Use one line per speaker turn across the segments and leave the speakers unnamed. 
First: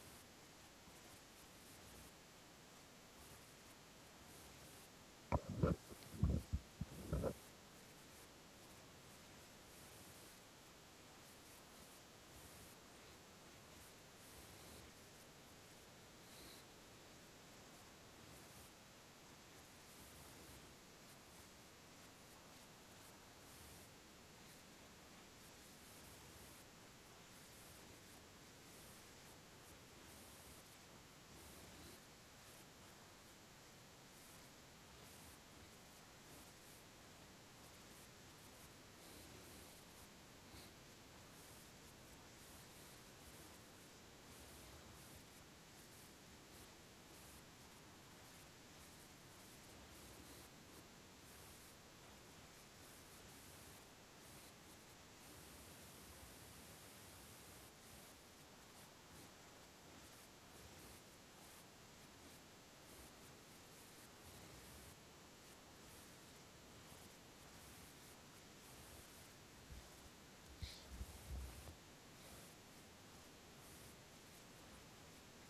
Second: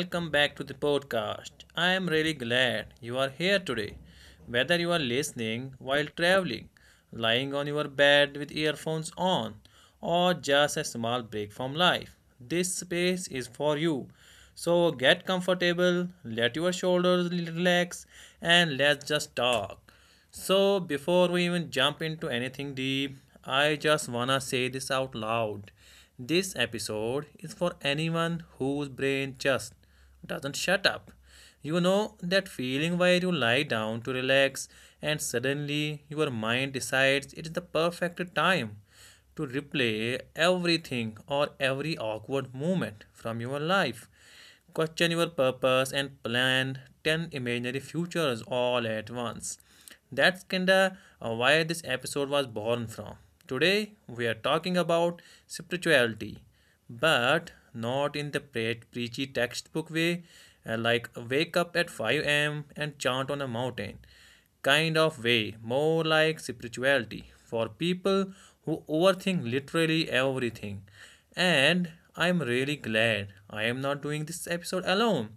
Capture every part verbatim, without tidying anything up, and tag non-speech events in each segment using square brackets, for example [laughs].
Welcome back to the podcast. I am really glad you are here today. Whether you are listening while traveling, lying on your bed with earphones on, or just a small break from life, this space is for you. So get comfortable, let your shoulders relax, and let's just talk. So, before we even jump into anything deep, I just wanna say this out loud. This episode is for anyone whose brain just doesn't shut up. You know that feeling where you lie down to relax and suddenly your mind decides it is the perfect time to replay everything or every awkward moment from your life. Question your purpose and plan ten imaginary futures all at once. That's kinda uh, why this episode was born from. Today we are talking about spirituality, but not in the pre- preachy textbook way, uh, like wake up at five a m and chant on a mountain kind of way, more like spirituality for people who overthink literally everything. And I'm really glad I am not doing this episode alone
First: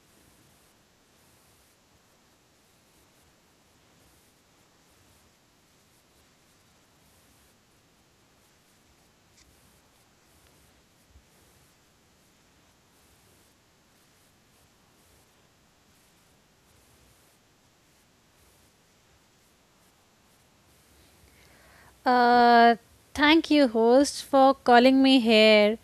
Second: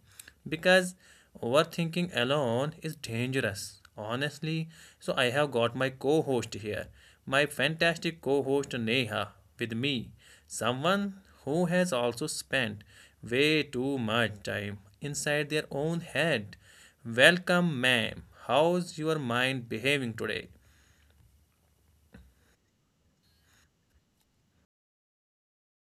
because overthinking alone is dangerous, honestly. So I have got my co host here, my fantastic co host Neha with me, someone who has also spent way too much time inside their own head. Welcome, ma'am. How's your mind behaving today?
Uh, Thank you, host, for calling me here.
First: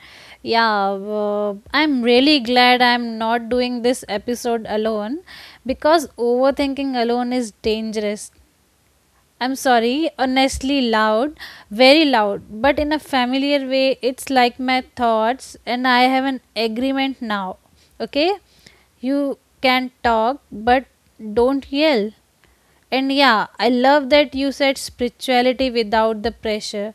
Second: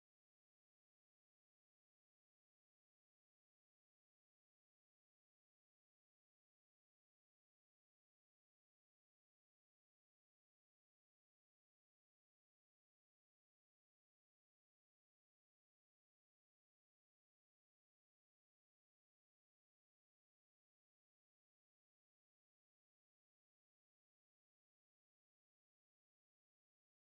Yeah, uh, I'm really glad I'm not doing this episode alone because overthinking alone is dangerous. I'm sorry, honestly, loud, very loud, but in a familiar way, it's like my thoughts, and I have an agreement now. Okay? You can talk, but don't yell. And yeah, I love that you said spirituality without the pressure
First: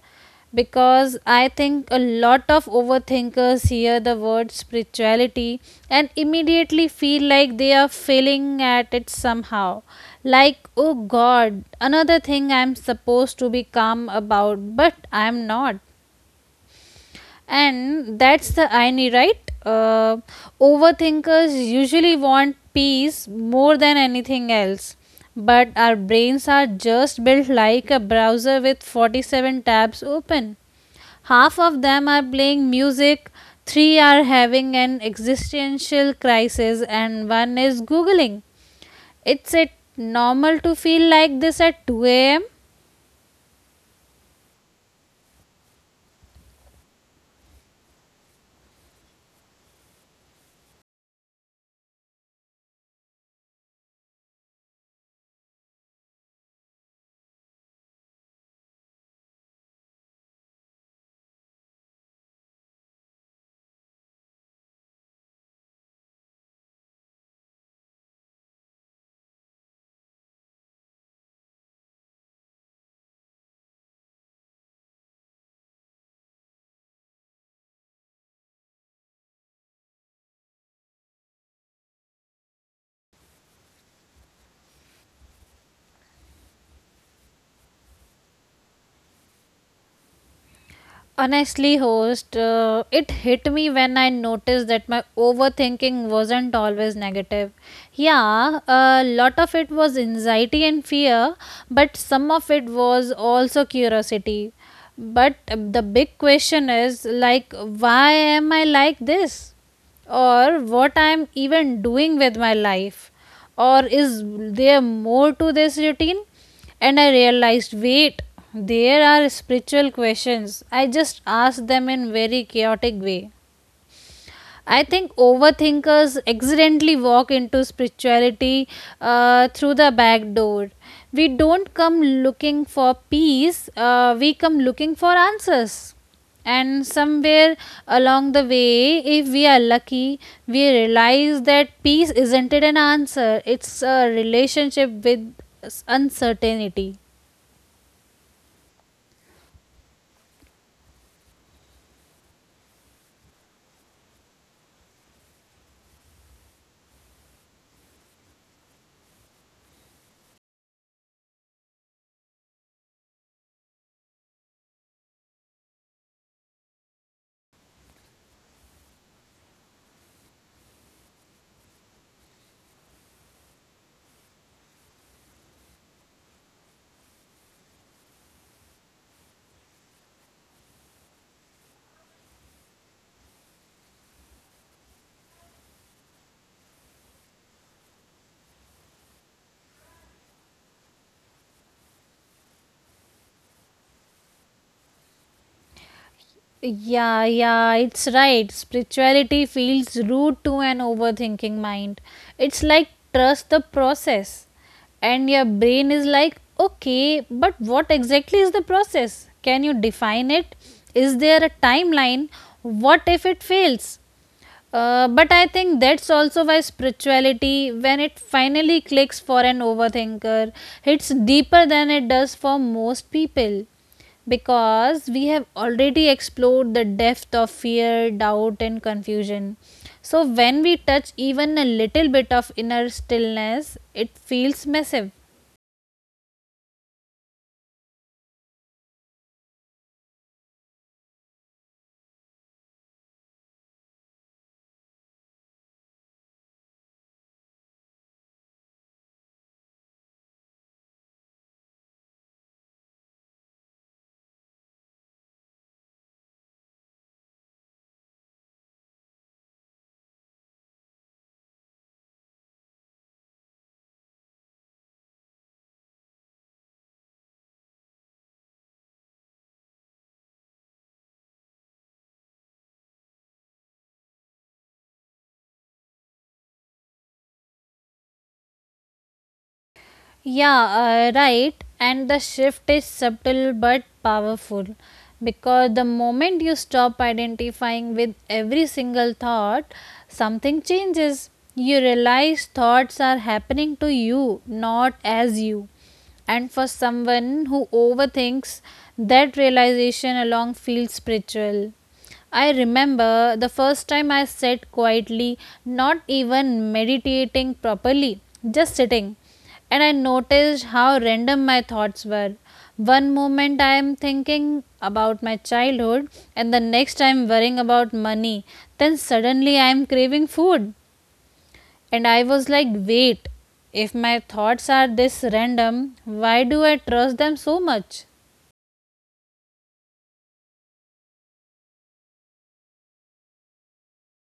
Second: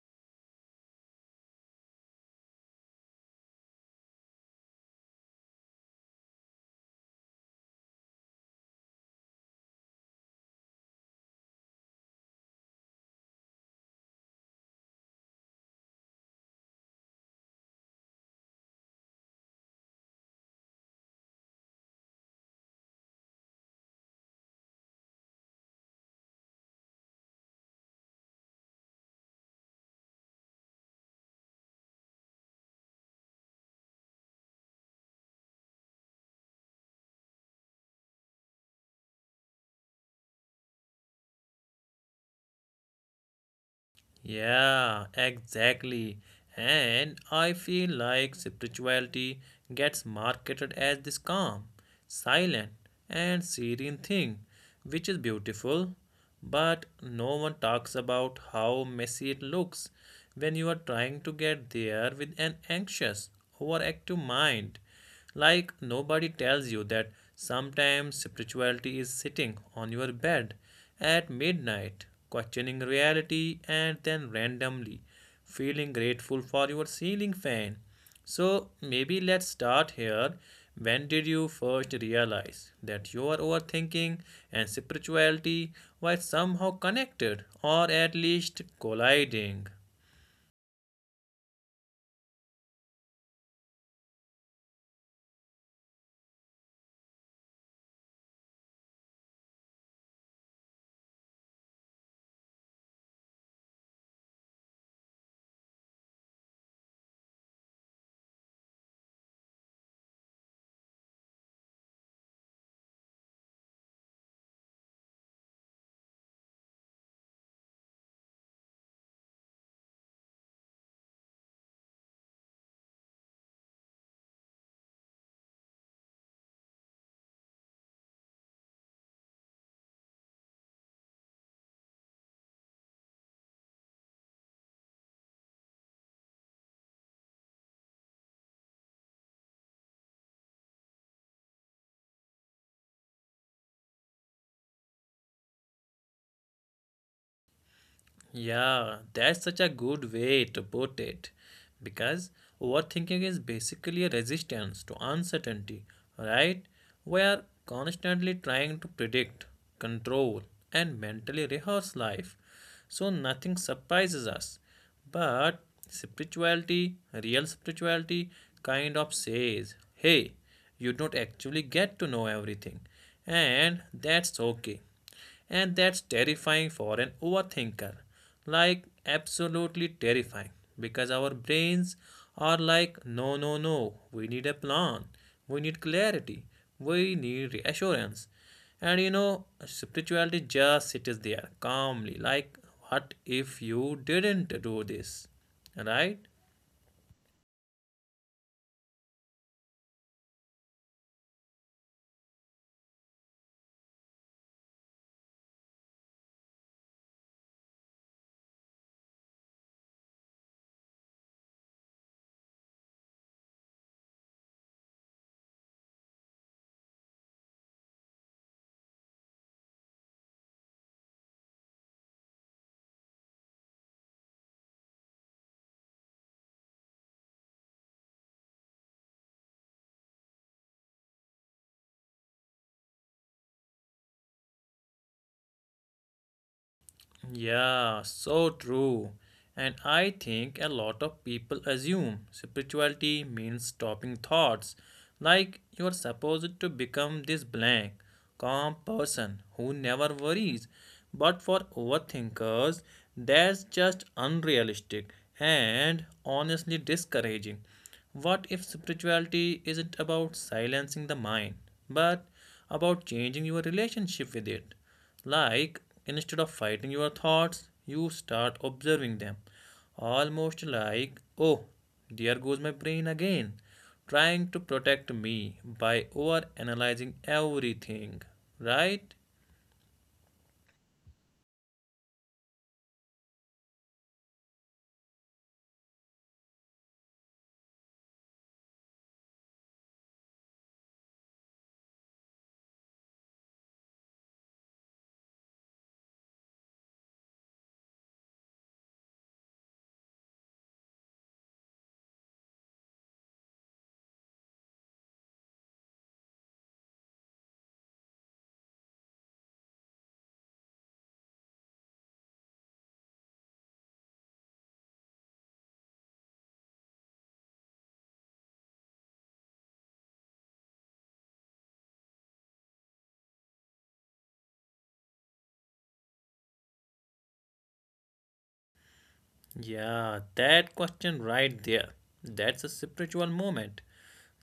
because I think a lot of overthinkers hear the word spirituality and immediately feel like they are failing at it somehow. Like, oh god, another thing I'm supposed to be calm about, but I'm not. And that's the irony, right? Uh, Overthinkers usually want peace more than anything else. But our brains are just built like a browser with forty-seven tabs open. Half of them are playing music, three are having an existential crisis, and one is Googling. It's it normal to feel like this at two a m?
Yeah, exactly. And I feel like spirituality gets marketed as this calm, silent, and serene thing, which is beautiful, but no one talks about how messy it looks when you are trying to get there with an anxious, overactive mind. Like nobody tells you that sometimes spirituality is sitting on your bed at midnight, questioning reality and then randomly feeling grateful for your ceiling fan. So maybe let's start here. When did you first realize that your overthinking and spirituality were somehow connected or at least colliding?
Honestly, host, uh, it hit me when I noticed that my overthinking wasn't always negative. Yeah, a lot of it was anxiety and fear, but some of it was also curiosity. But uh, the big question is like, why am I like this? Or what I'm even doing with my life? Or is there more to this routine? And I realized, wait, there are spiritual questions. I just asked them in very chaotic way. I think overthinkers accidentally walk into spirituality uh, through the back door. We don't come looking for peace, uh, we come looking for answers. And somewhere along the way, if we are lucky, we realize that peace isn't it an answer, it's a relationship with s- uncertainty.
Yeah, that's such a good way to put it. Because overthinking is basically a resistance to uncertainty, right? We are constantly trying to predict, control, and mentally rehearse life. So nothing surprises us. But spirituality, real spirituality, kind of says, hey, you don't actually get to know everything. And that's okay. And that's terrifying for an overthinker. Like, absolutely terrifying. Because our brains are like, no, no, no, we need a plan, we need clarity, we need reassurance. And you know, spirituality just sits there calmly, like, what if you didn't do this? Right?
Yeah, yeah, it's right. Spirituality feels rude to an overthinking mind. It's like trust the process. And your brain is like, okay, but what exactly is the process? Can you define it? Is there a timeline? What if it fails? Uh, but I think that's also why spirituality, when it finally clicks for an overthinker, hits deeper than it does for most people. Because we have already explored the depth of fear, doubt, and confusion. So when we touch even a little bit of inner stillness, it feels massive.
Yeah, so true. And I think a lot of people assume spirituality means stopping thoughts, like you're supposed to become this blank, calm person who never worries. But for overthinkers, that's just unrealistic and honestly discouraging. What if spirituality isn't about silencing the mind, but about changing your relationship with it? Like, instead of fighting your thoughts, you start observing them. Almost like, oh, there goes my brain again, trying to protect me by over analyzing everything, right?
Yeah, uh, right. And the shift is subtle but powerful because the moment you stop identifying with every single thought, something changes. You realize thoughts are happening to you, not as you. And for someone who overthinks, that realization alone feels spiritual. I remember the first time I sat quietly, not even meditating properly, just sitting. And I noticed how random my thoughts were. One moment I am thinking about my childhood, and the next I am worrying about money. Then suddenly I am craving food. And I was like, wait, if my thoughts are this random, why do I trust them so much?
Yeah, that question right there. That's a spiritual moment.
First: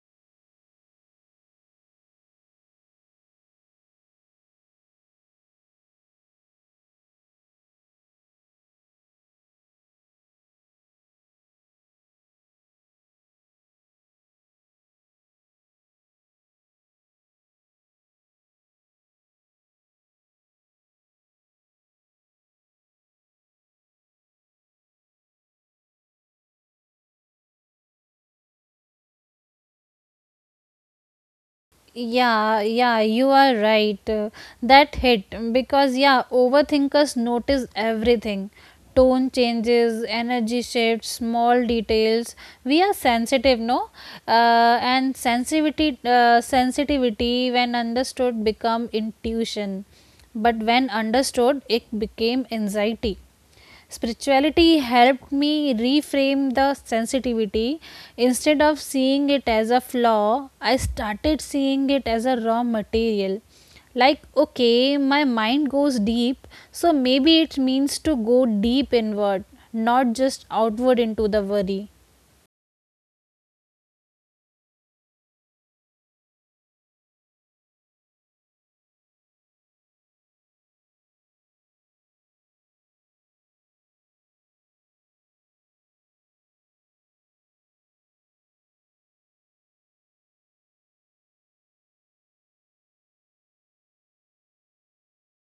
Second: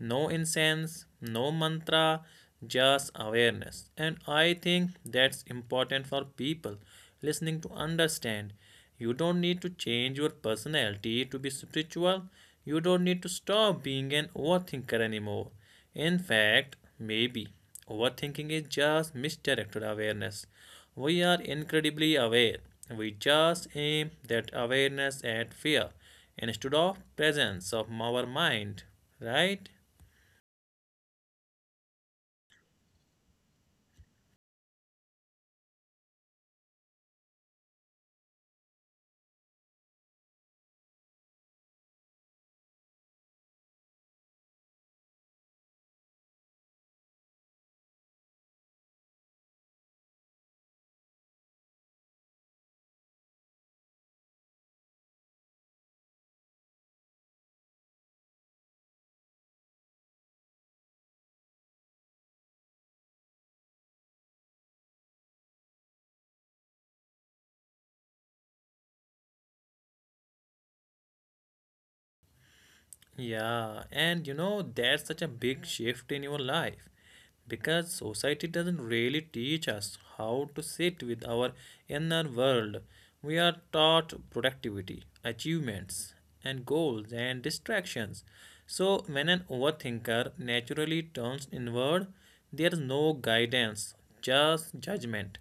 No incense, no mantra, just awareness. And I think that's important for people listening to understand. You don't need to change your personality to be spiritual. You don't need to stop being an overthinker anymore. In fact, maybe overthinking is just misdirected awareness. We are incredibly aware. We just aim that awareness at fear instead of presence of our mind, right?
yeah yeah you are right. Uh, that hit because yeah, overthinkers notice everything, tone changes, energy shifts, small details. We are sensitive, no, uh, and sensitivity, uh, sensitivity when understood become intuition, but when understood it became anxiety. Spirituality helped me reframe the sensitivity. Instead of seeing it as a flaw, I started seeing it as a raw material. Like, okay, my mind goes deep, so maybe it means to go deep inward, not just outward into the worry.
Yeah, and you know, that's such a big shift in your life because society doesn't really teach us how to sit with our inner world. We are taught productivity, achievements, and goals and distractions. So, when an overthinker naturally turns inward, there is no guidance, just judgment.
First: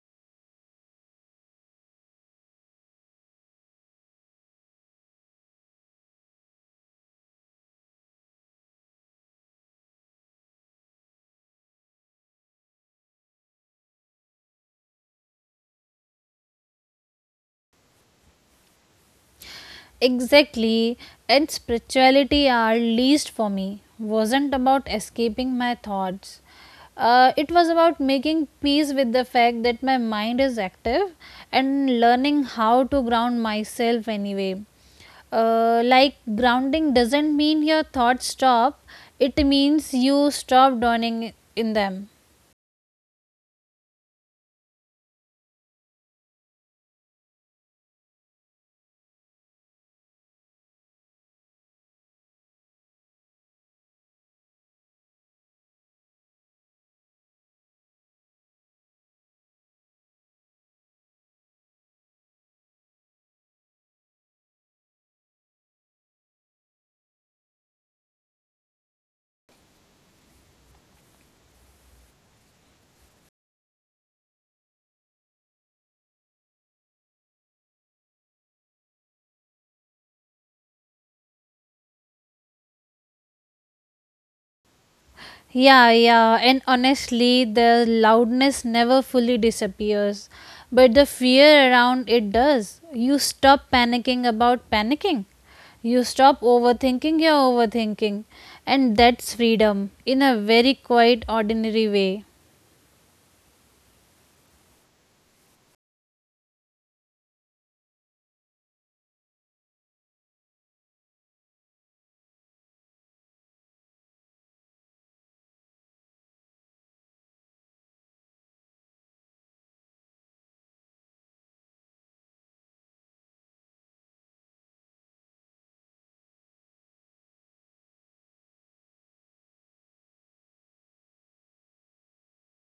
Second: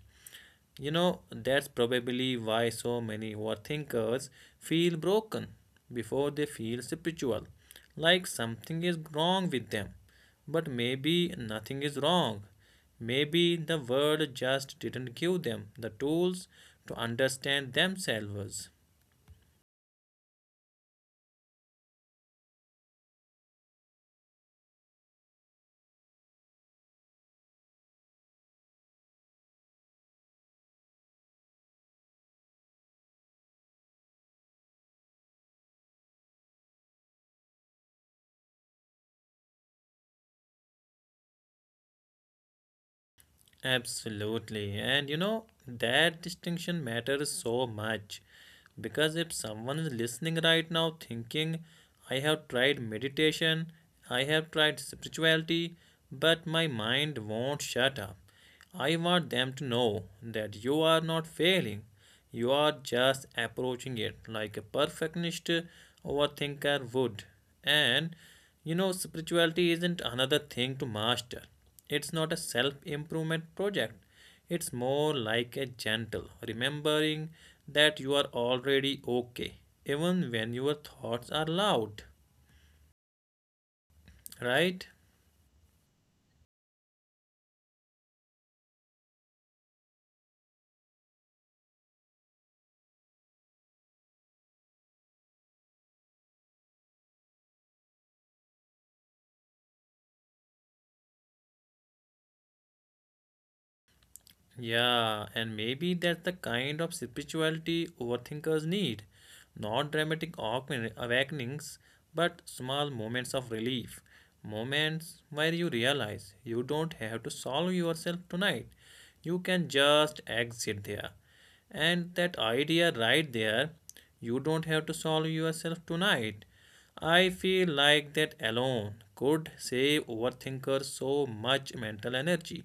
You know, that's probably why so many overthinkers feel broken before they feel spiritual, like something is wrong with them. But maybe nothing is wrong. Maybe the world just didn't give them the tools to understand themselves.
Exactly, and spirituality, at least for me, wasn't about escaping my thoughts. Uh, it was about making peace with the fact that my mind is active and learning how to ground myself anyway. Uh, like grounding doesn't mean your thoughts stop, it means you stop dwelling in them.
Absolutely. And you know, that distinction matters so much because if someone is listening right now thinking, I have tried meditation, I have tried spirituality, but my mind won't shut up. I want them to know that you are not failing. You are just approaching it like a perfectionist overthinker would. And you know, spirituality isn't another thing to master, it's not a self improvement project. It's more like a gentle remembering that you are already okay, even when your thoughts are loud, right?
Yeah, yeah, and honestly, the loudness never fully disappears, but the fear around it does. You stop panicking about panicking, you stop overthinking your overthinking, and that's freedom in a very quiet, ordinary way.
Yeah, and maybe that's the kind of spirituality overthinkers need. Not dramatic awaken- awakenings, but small moments of relief. Moments where you realize you don't have to solve yourself tonight. You can just exit there. And that idea right there, you don't have to solve yourself tonight. I feel like that alone could save overthinkers so much mental energy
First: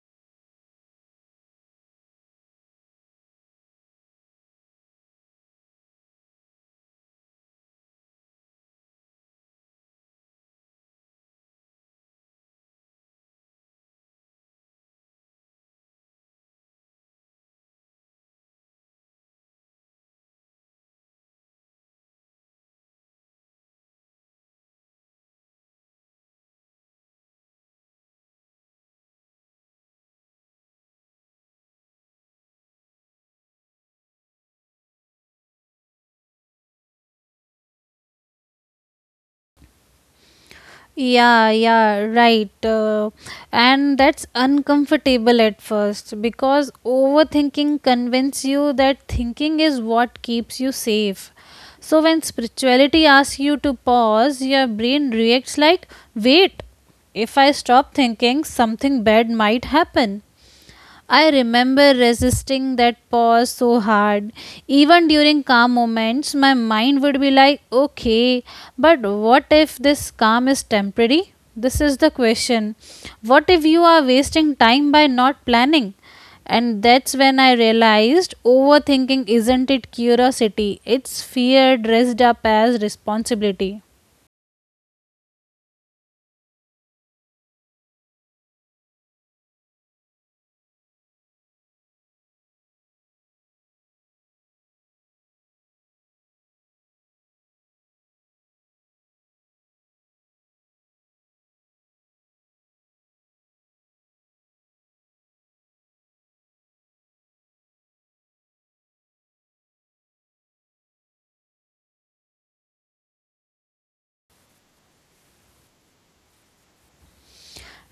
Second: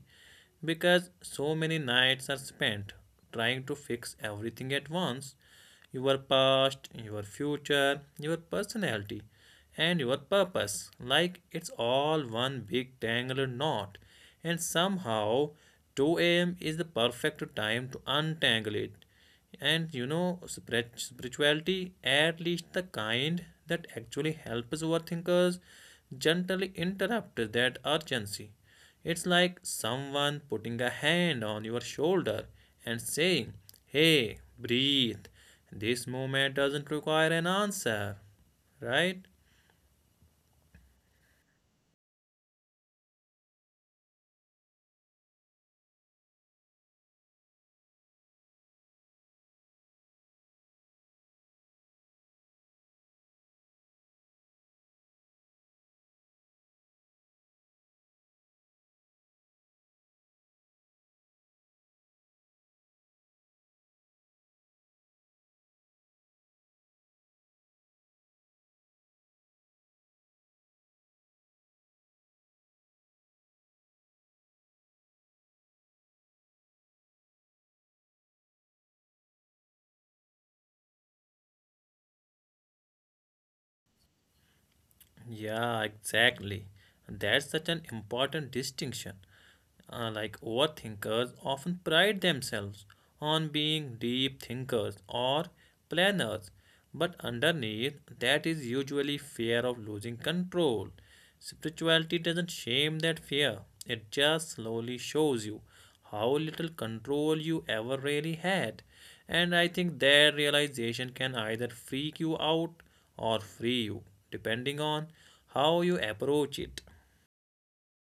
because so many nights are spent trying to fix everything at once, your past, your future, your personality, and your purpose like it's all one big tangled knot. And somehow, two a m is the perfect time to untangle it. And you know, spirit- spirituality, at least the kind that actually helps overthinkers, gently interrupts that urgency. It's like someone putting a hand on your shoulder and saying, hey, breathe. This moment doesn't require an answer, right?
Yeah, yeah, right. Uh, and that's uncomfortable at first because overthinking convinces you that thinking is what keeps you safe. So when spirituality asks you to pause, your brain reacts like, wait, if I stop thinking, something bad might happen. I remember resisting that pause so hard. Even during calm moments, my mind would be like, okay, but what if this calm is temporary? This is the question. What if you are wasting time by not planning? And that's when I realized overthinking isn't it curiosity, it's fear dressed up as responsibility.
Yeah, exactly. That's such an important distinction. Uh, like overthinkers often pride themselves on being deep thinkers or planners, but underneath that is usually fear of losing control. Spirituality doesn't shame that fear, it just slowly shows you how little control you ever really had. And I think that realization can either freak you out or free you, depending on how you approach it.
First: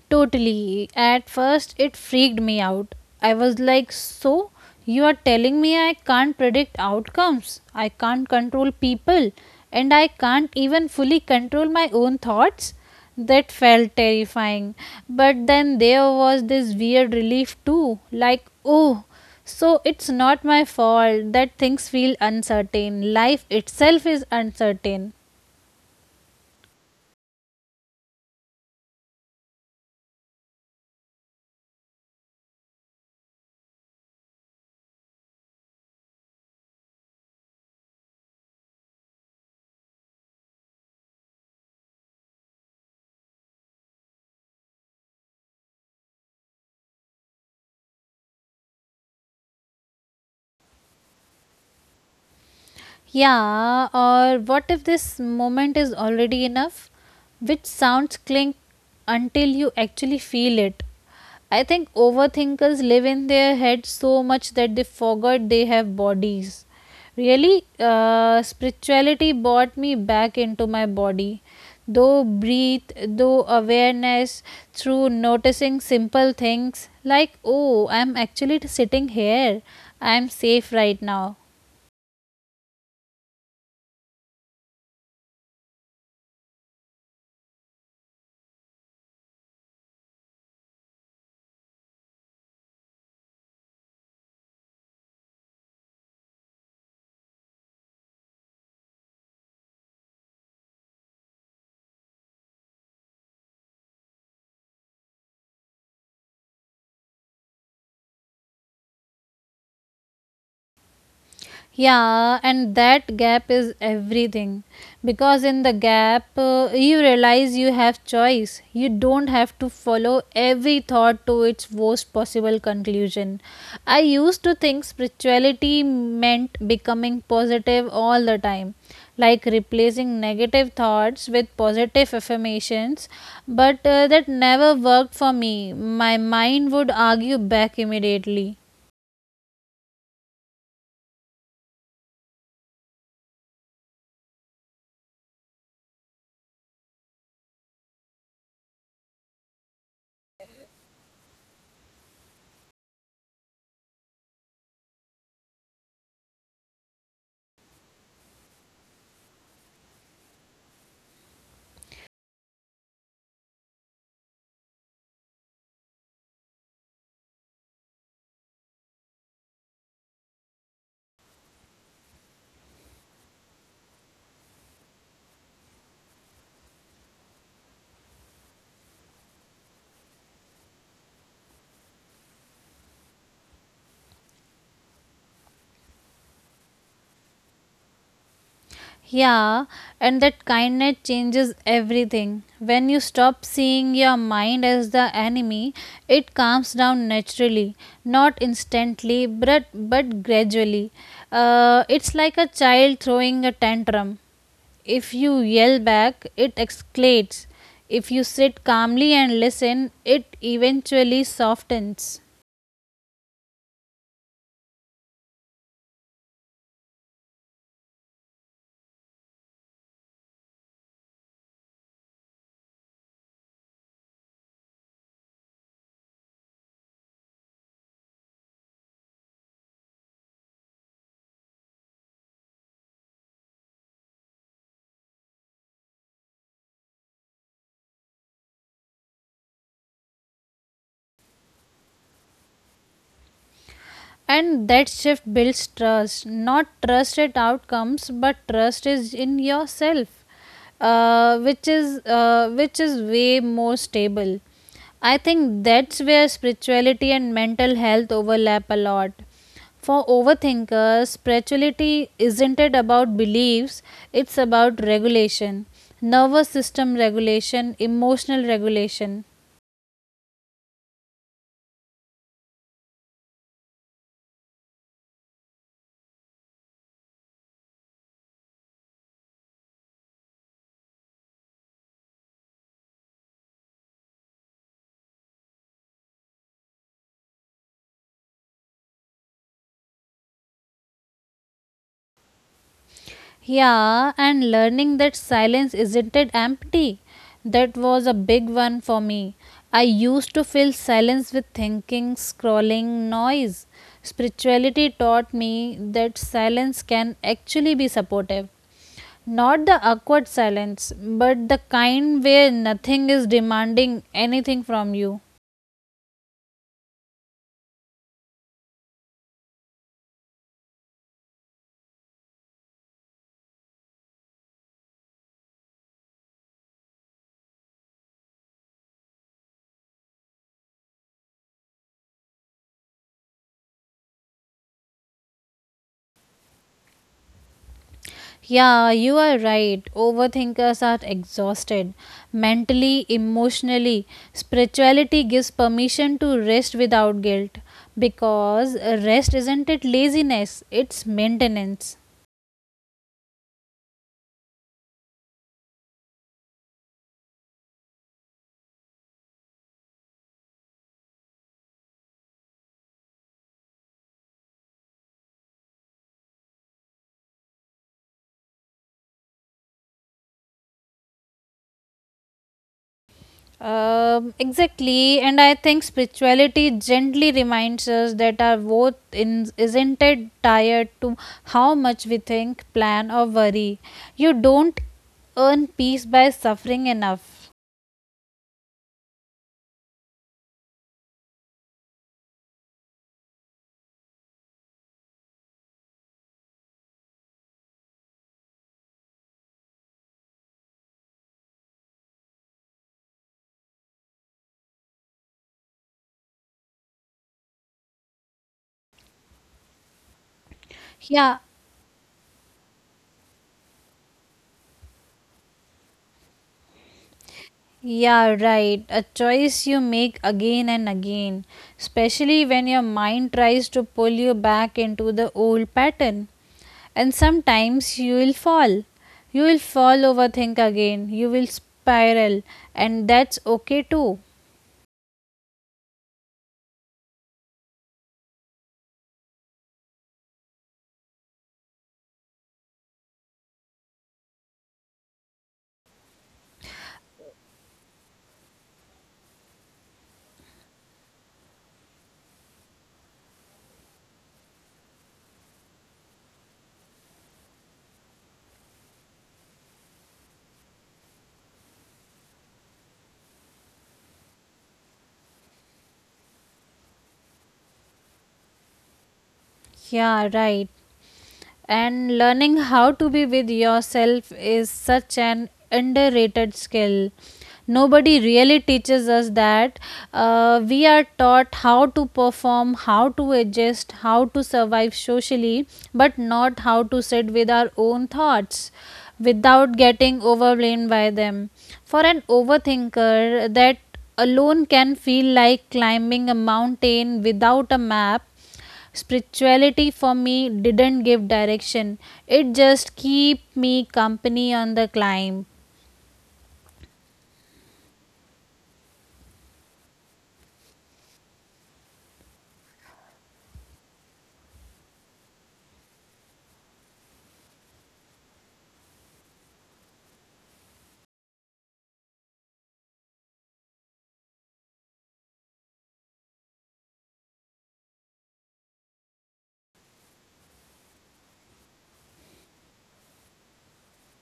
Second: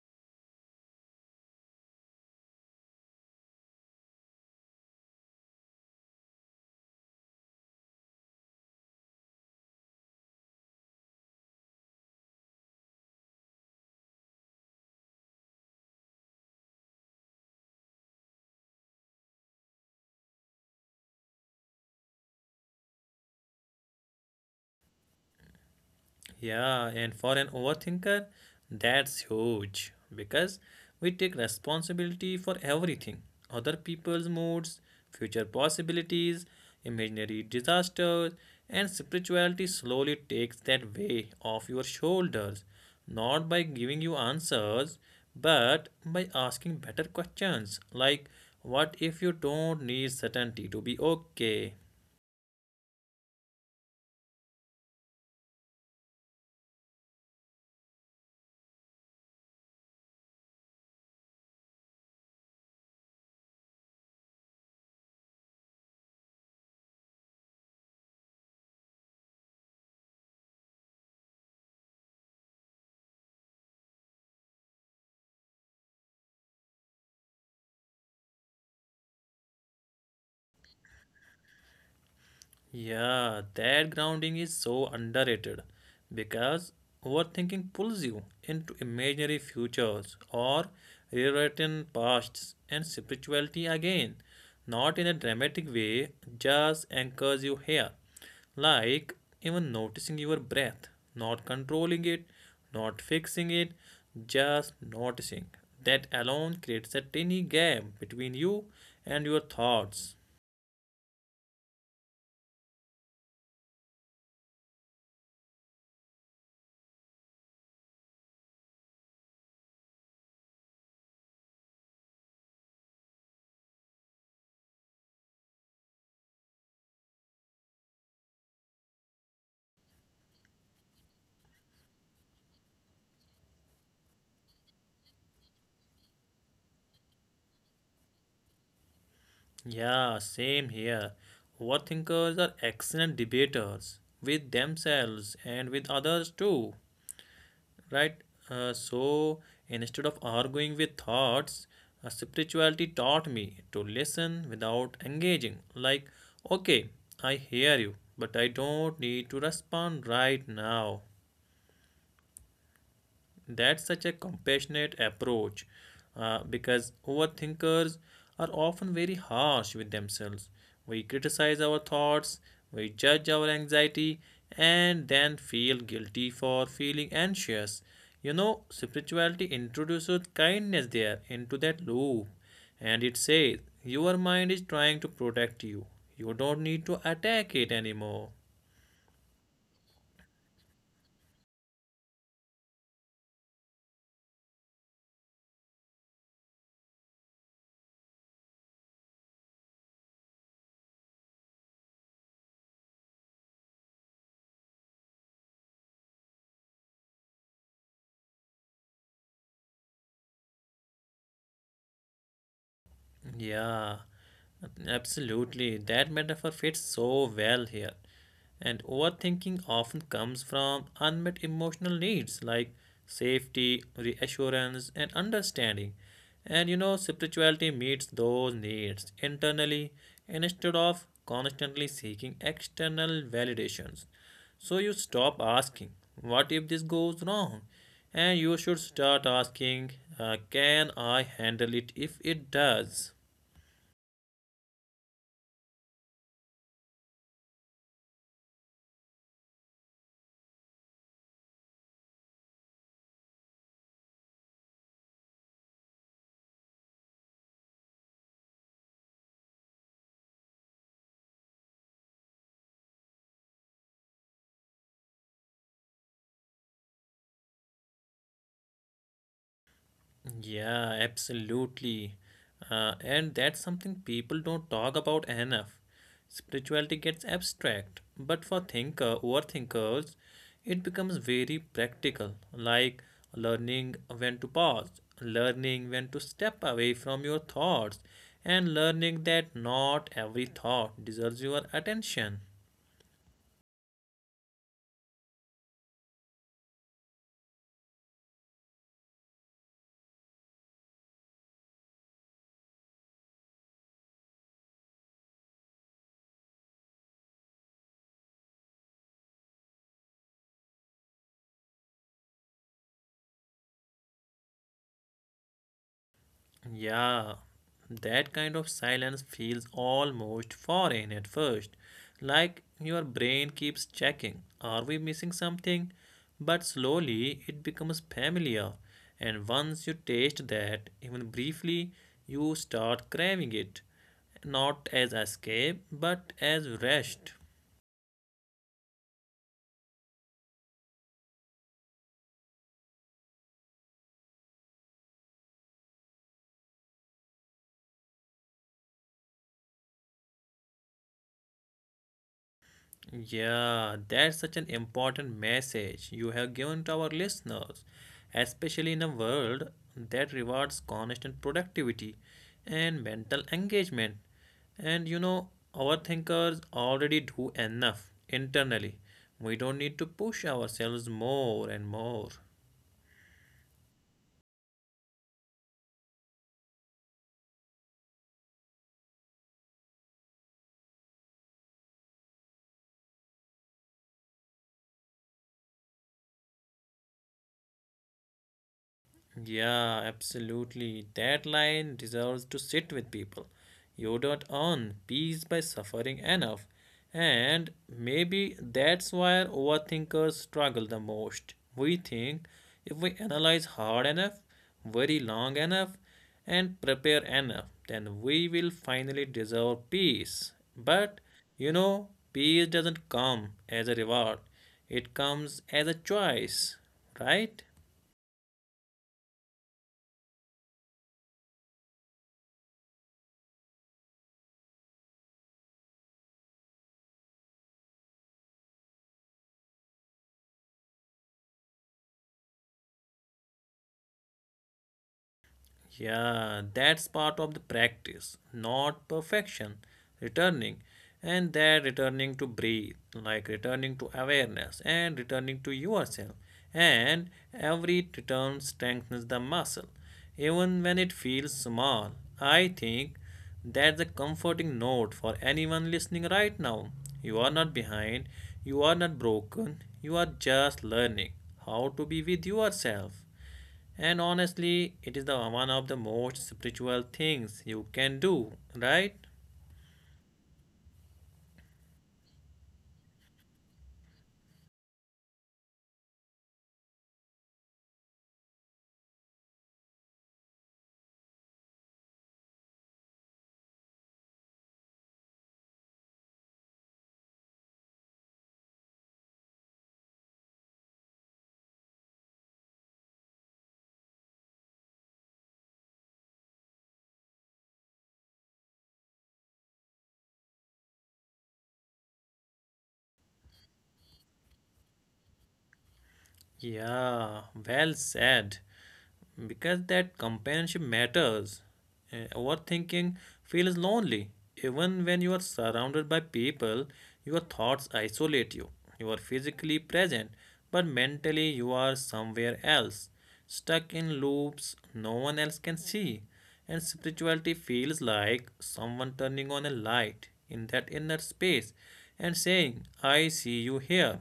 Totally. At first, it freaked me out. I was like, so you are telling me I can't predict outcomes, I can't control people, and I can't even fully control my own thoughts? That felt terrifying. But then there was this weird relief too, like, oh, so it's not my fault that things feel uncertain. Life itself is uncertain.
Yeah, and for an overthinker, that's huge because we take responsibility for everything, other people's moods, future possibilities, imaginary disasters, and spirituality slowly takes that weight off your shoulders, not by giving you answers, but by asking better questions like, what if you don't need certainty to be okay?
Yeah, or what if this moment is already enough? Which sounds cling until you actually feel it. I think overthinkers live in their heads so much that they forgot they have bodies. Really, uh, spirituality brought me back into my body. Though breathe, though awareness, through noticing simple things like, oh, I'm actually sitting here. I'm safe right now.
Yeah, that grounding is so underrated because overthinking pulls you into imaginary futures or rewritten pasts, and spirituality again, not in a dramatic way, just anchors you here. Like even noticing your breath, not controlling it, not fixing it, just noticing. That alone creates a tiny gap between you and your thoughts.
Yeah, and that gap is everything. Because in the gap, uh, you realize you have choice. You don't have to follow every thought to its worst possible conclusion. I used to think spirituality meant becoming positive all the time, like replacing negative thoughts with positive affirmations, but uh, that never worked for me. My mind would argue back immediately.
Yeah, same here. Overthinkers are excellent debaters with themselves and with others too, right? Uh, so instead of arguing with thoughts, uh, spirituality taught me to listen without engaging. Like, okay, I hear you, but I don't need to respond right now. That's such a compassionate approach uh, because overthinkers are often very harsh with themselves. We criticize our thoughts, we judge our anxiety, and then feel guilty for feeling anxious. You know, spirituality introduces kindness there into that loop, and it says, your mind is trying to protect you. You don't need to attack it anymore.
Yeah, and that kindness changes everything. When you stop seeing your mind as the enemy, it calms down naturally, not instantly, but but gradually. Uh, it's like a child throwing a tantrum. If you yell back, it escalates. If you sit calmly and listen, it eventually softens.
Yeah, absolutely. That metaphor fits so well here. And overthinking often comes from unmet emotional needs like safety, reassurance, and understanding. And you know, spirituality meets those needs internally instead of constantly seeking external validations. So you stop asking, what if this goes wrong? And you should start asking, uh, can I handle it if it does?
And that shift builds trust, not trust at outcomes, but trust is in yourself, uh, which is uh, which is way more stable. I think that's where spirituality and mental health overlap a lot. For overthinkers, spirituality isn't it about beliefs, it's about regulation, nervous system regulation, emotional regulation.
Yeah, absolutely. Uh, and that's something people don't talk about enough. Spirituality gets abstract, but for thinker overthinkers, it becomes very practical, like learning when to pause, learning when to step away from your thoughts, and learning that not every thought deserves your attention.
Yeah, and learning that silence isn't it empty. That was a big one for me. I used to fill silence with thinking, scrolling, noise. Spirituality taught me that silence can actually be supportive. Not the awkward silence, but the kind where nothing is demanding anything from you.
Yeah, that kind of silence feels almost foreign at first, like your brain keeps checking, are we missing something? But slowly it becomes familiar, and once you taste that, even briefly, you start craving it, not as escape, but as rest.
Yeah, you are right. Overthinkers are exhausted mentally, emotionally. Spirituality gives permission to rest without guilt because rest isn't it laziness, it's maintenance.
Yeah, that's such an important message you have given to our listeners, especially in a world that rewards constant productivity and mental engagement. And you know, our thinkers already do enough internally. We don't need to push ourselves more and more.
Um, exactly, and I think spirituality gently reminds us that our worth in, isn't it tied to how much we think, plan, or worry. You don't earn peace by suffering enough.
Yeah, absolutely. That line deserves to sit with people. You don't earn peace by suffering enough. And maybe that's why overthinkers struggle the most. We think if we analyze hard enough, very long enough, and prepare enough, then we will finally deserve peace. But
Yeah,
you know, peace doesn't come as a reward, it comes as a choice, right?
Yeah, right. A choice you make again and again, especially when your mind tries to pull you back into the old pattern. And sometimes you will fall. You will fall, overthink again. You will spiral, and that's okay too.
Yeah, that's part of the practice, not perfection. Returning, and that returning to breathe, like returning to awareness and returning to yourself. And every return strengthens the muscle, even when it feels small. I think that's a comforting note for anyone listening right now. You are not behind, you are not broken, you are just learning how to be with yourself, and honestly it is the one of the most spiritual things you can do, right?
Yeah, right. And learning how to be with yourself is such an underrated skill. Nobody really teaches us that. Uh, we are taught how to perform, how to adjust, how to survive socially, but not how to sit with our own thoughts without getting overwhelmed by them. For an overthinker, that alone can feel like climbing a mountain without a map. Spirituality for me didn't give direction, it just keep me company on the climb.
Yeah, well said. Because that companionship matters. Uh, Overthinking feels lonely. Even when you are surrounded by people, your thoughts isolate you. You are physically present, but mentally you are somewhere else, stuck in loops no one else can see. And spirituality feels like someone turning on a light in that inner space and saying, I see you here.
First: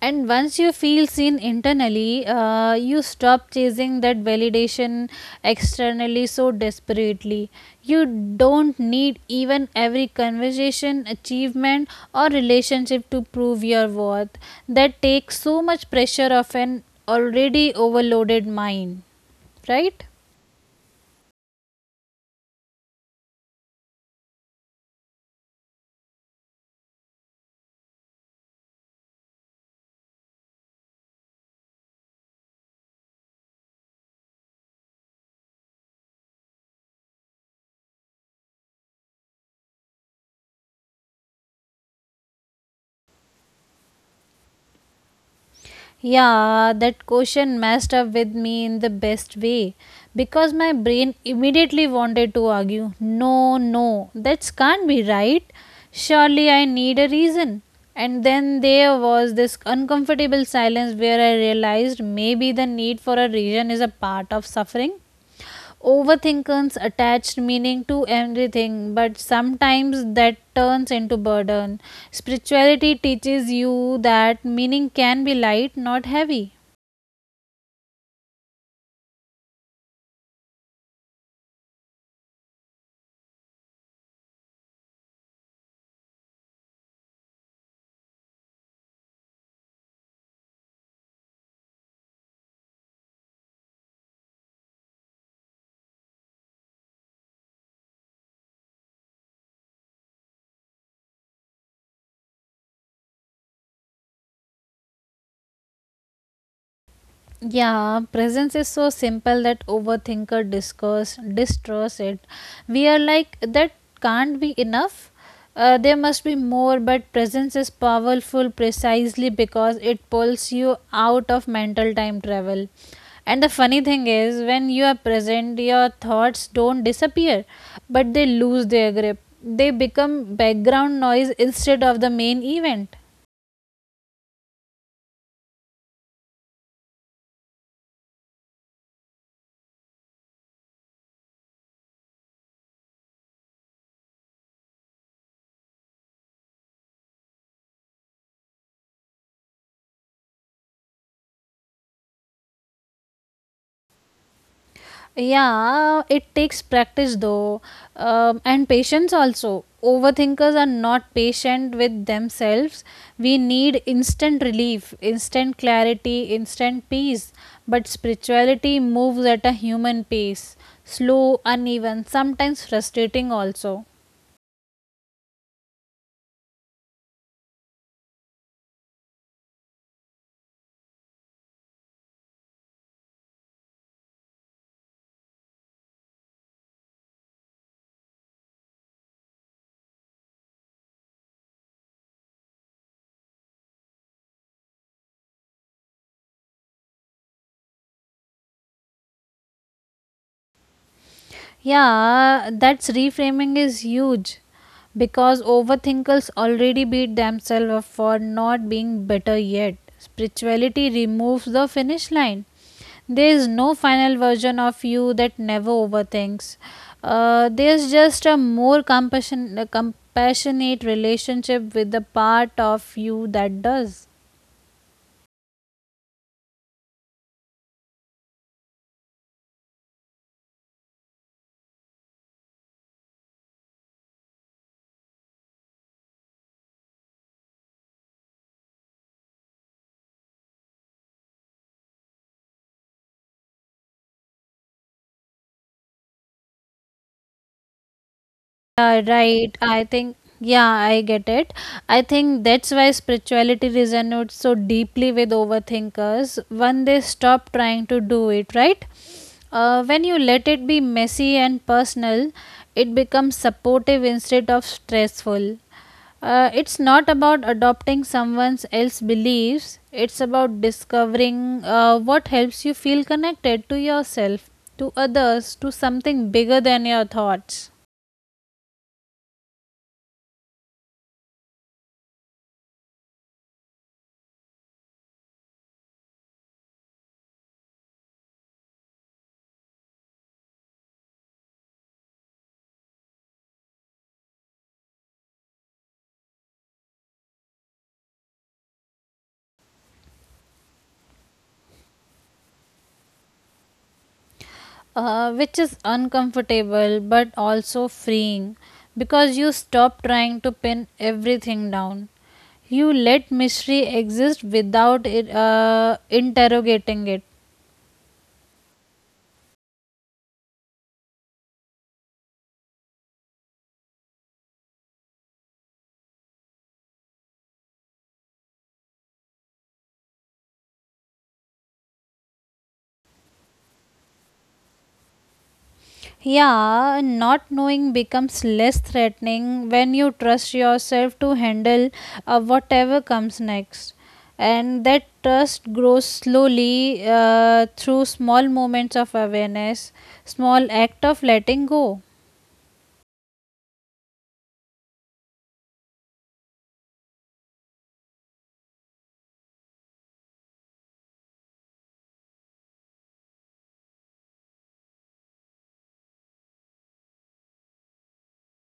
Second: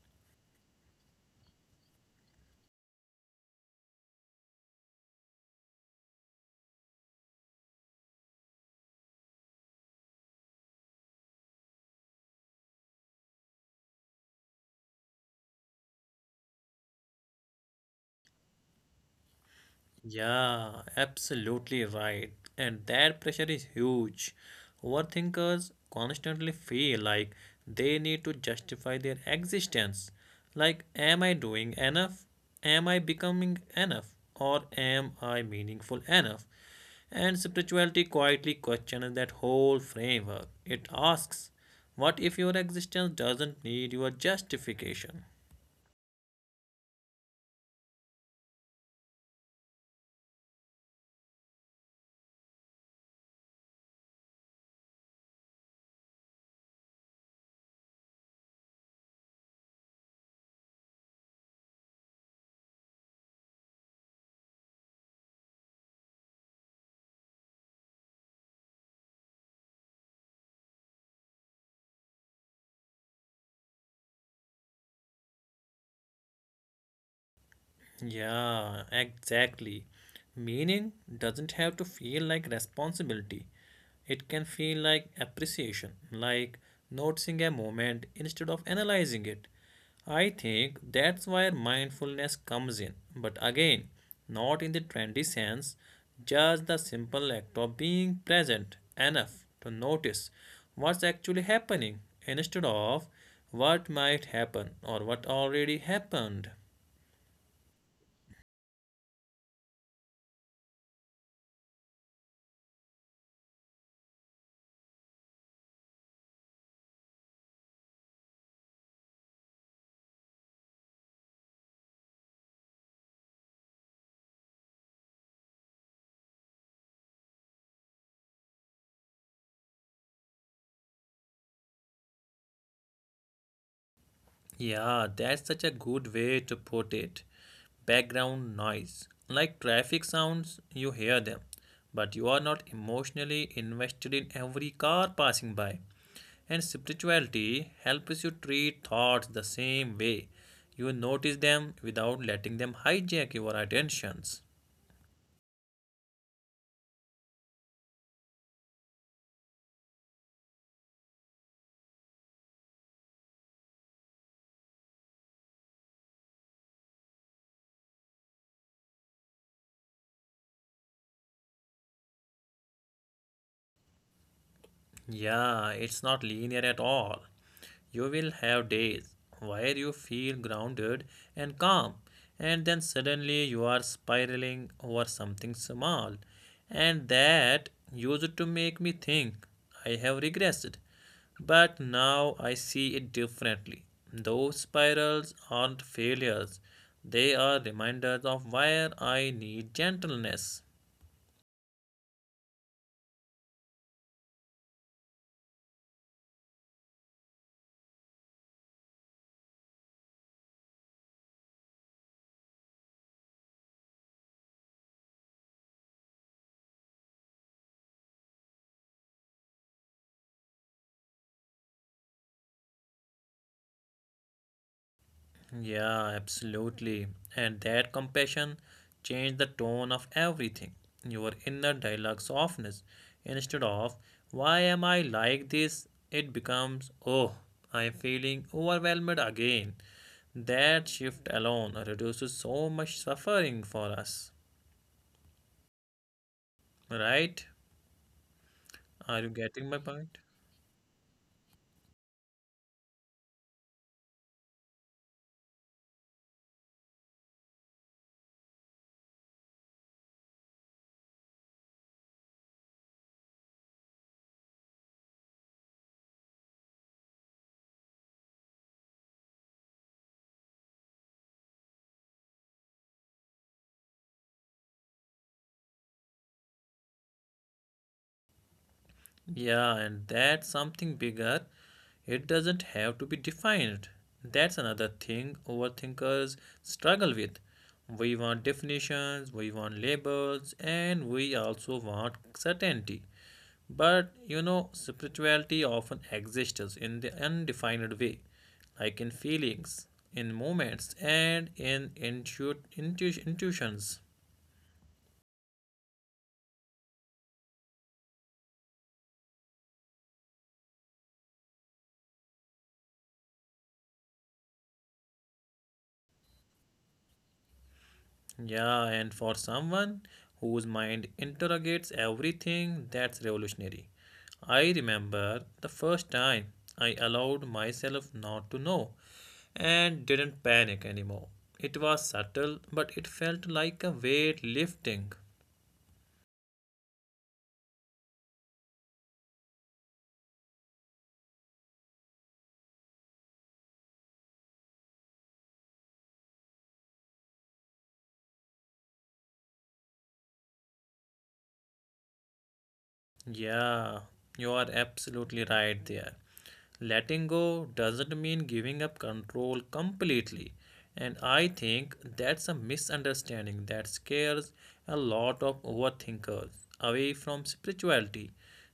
And once you feel seen internally, uh, you stop chasing that validation externally so desperately. You don't need even every conversation, achievement, or relationship to prove your worth. That takes so much pressure off an already overloaded mind, right?
Yeah, absolutely right. And that pressure is huge. Overthinkers constantly feel like they need to justify their existence. Like, am I doing enough? Am I becoming enough? Or am I meaningful enough? And spirituality quietly questions that whole framework. It asks, what if your existence doesn't need your justification?
Yeah, that question messed up with me in the best way because my brain immediately wanted to argue, no, no, that can't be right. Surely I need a reason. And then there was this uncomfortable silence where I realized maybe the need for a reason is a part of suffering. Overthinkers attach meaning to everything, but sometimes that turns into burden. Spirituality teaches you that meaning can be light, not heavy.
Yeah, exactly. Meaning doesn't have to feel like responsibility. It can feel like appreciation, like noticing a moment instead of analyzing it. I think that's where mindfulness comes in. But again, not in the trendy sense, just the simple act of being present enough to notice what's actually happening instead of what might happen or what already happened.
Yeah, presence is so simple that overthinker discuss distrust it. We are like that can't be enough. Uh, there must be more, but presence is powerful precisely because it pulls you out of mental time travel. And the funny thing is, when you are present, your thoughts don't disappear, but they lose their grip. They become background noise instead of the main event.
Yeah, that's such a good way to put it. Background noise. Like traffic sounds, you hear them, but you are not emotionally invested in every car passing by. And spirituality helps you treat thoughts the same way. You notice them without letting them hijack your attentions.
Yeah, it takes practice though, um, and patience also. Overthinkers are not patient with themselves. We need instant relief, instant clarity, instant peace. But spirituality moves at a human pace, slow, uneven, sometimes frustrating also.
Yeah, it's not linear at all. You will have days where you feel grounded and calm, and then suddenly you are spiraling over something small. And that used to make me think I have regressed. But now I see it differently. Those spirals aren't failures, they are reminders of where I need gentleness.
Yeah, that's reframing is huge because overthinkers already beat themselves up for not being better yet. Spirituality removes the finish line. There is no final version of you that never overthinks. Uh, there's just a more compassion, compassionate relationship with the part of you that does.
Yeah, absolutely. And that compassion changed the tone of everything. Your inner dialogue softness. Instead of, why am I like this? It becomes, oh, I am feeling overwhelmed again. That shift alone reduces so much suffering for us. Right?
Yeah,
Are you
right.
getting my
I think,
point?
yeah, I get it. I think that's why spirituality resonates so deeply with overthinkers when they stop trying to do it, right? Uh, when you let it be messy and personal, it becomes supportive instead of stressful. Uh, it's not about adopting someone else's beliefs, it's about discovering uh, what helps you feel connected to yourself, to others, to something bigger than your thoughts.
Yeah, and that's something bigger. It doesn't have to be defined. That's another thing overthinkers struggle with. We want definitions, we want labels, and we also want certainty. But you know, spirituality often exists in the undefined way, like in feelings, in moments, and in intu- intu- intuitions.
Uh, which is uncomfortable but also freeing because you stop trying to pin everything down. You let mystery exist without it, uh, interrogating it.
Yeah, and for someone whose mind interrogates everything, that's revolutionary. I remember the first time I allowed myself not to know and didn't panic anymore. It was subtle, but it felt like a weight lifting.
Yeah, not knowing becomes less threatening when you trust yourself to handle uh, whatever comes next. And that trust grows slowly uh, through small moments of awareness, small act of letting go.
Yeah, you are absolutely right there. Letting go doesn't mean giving up control completely. And I think that's a misunderstanding that scares a lot of overthinkers away from spirituality.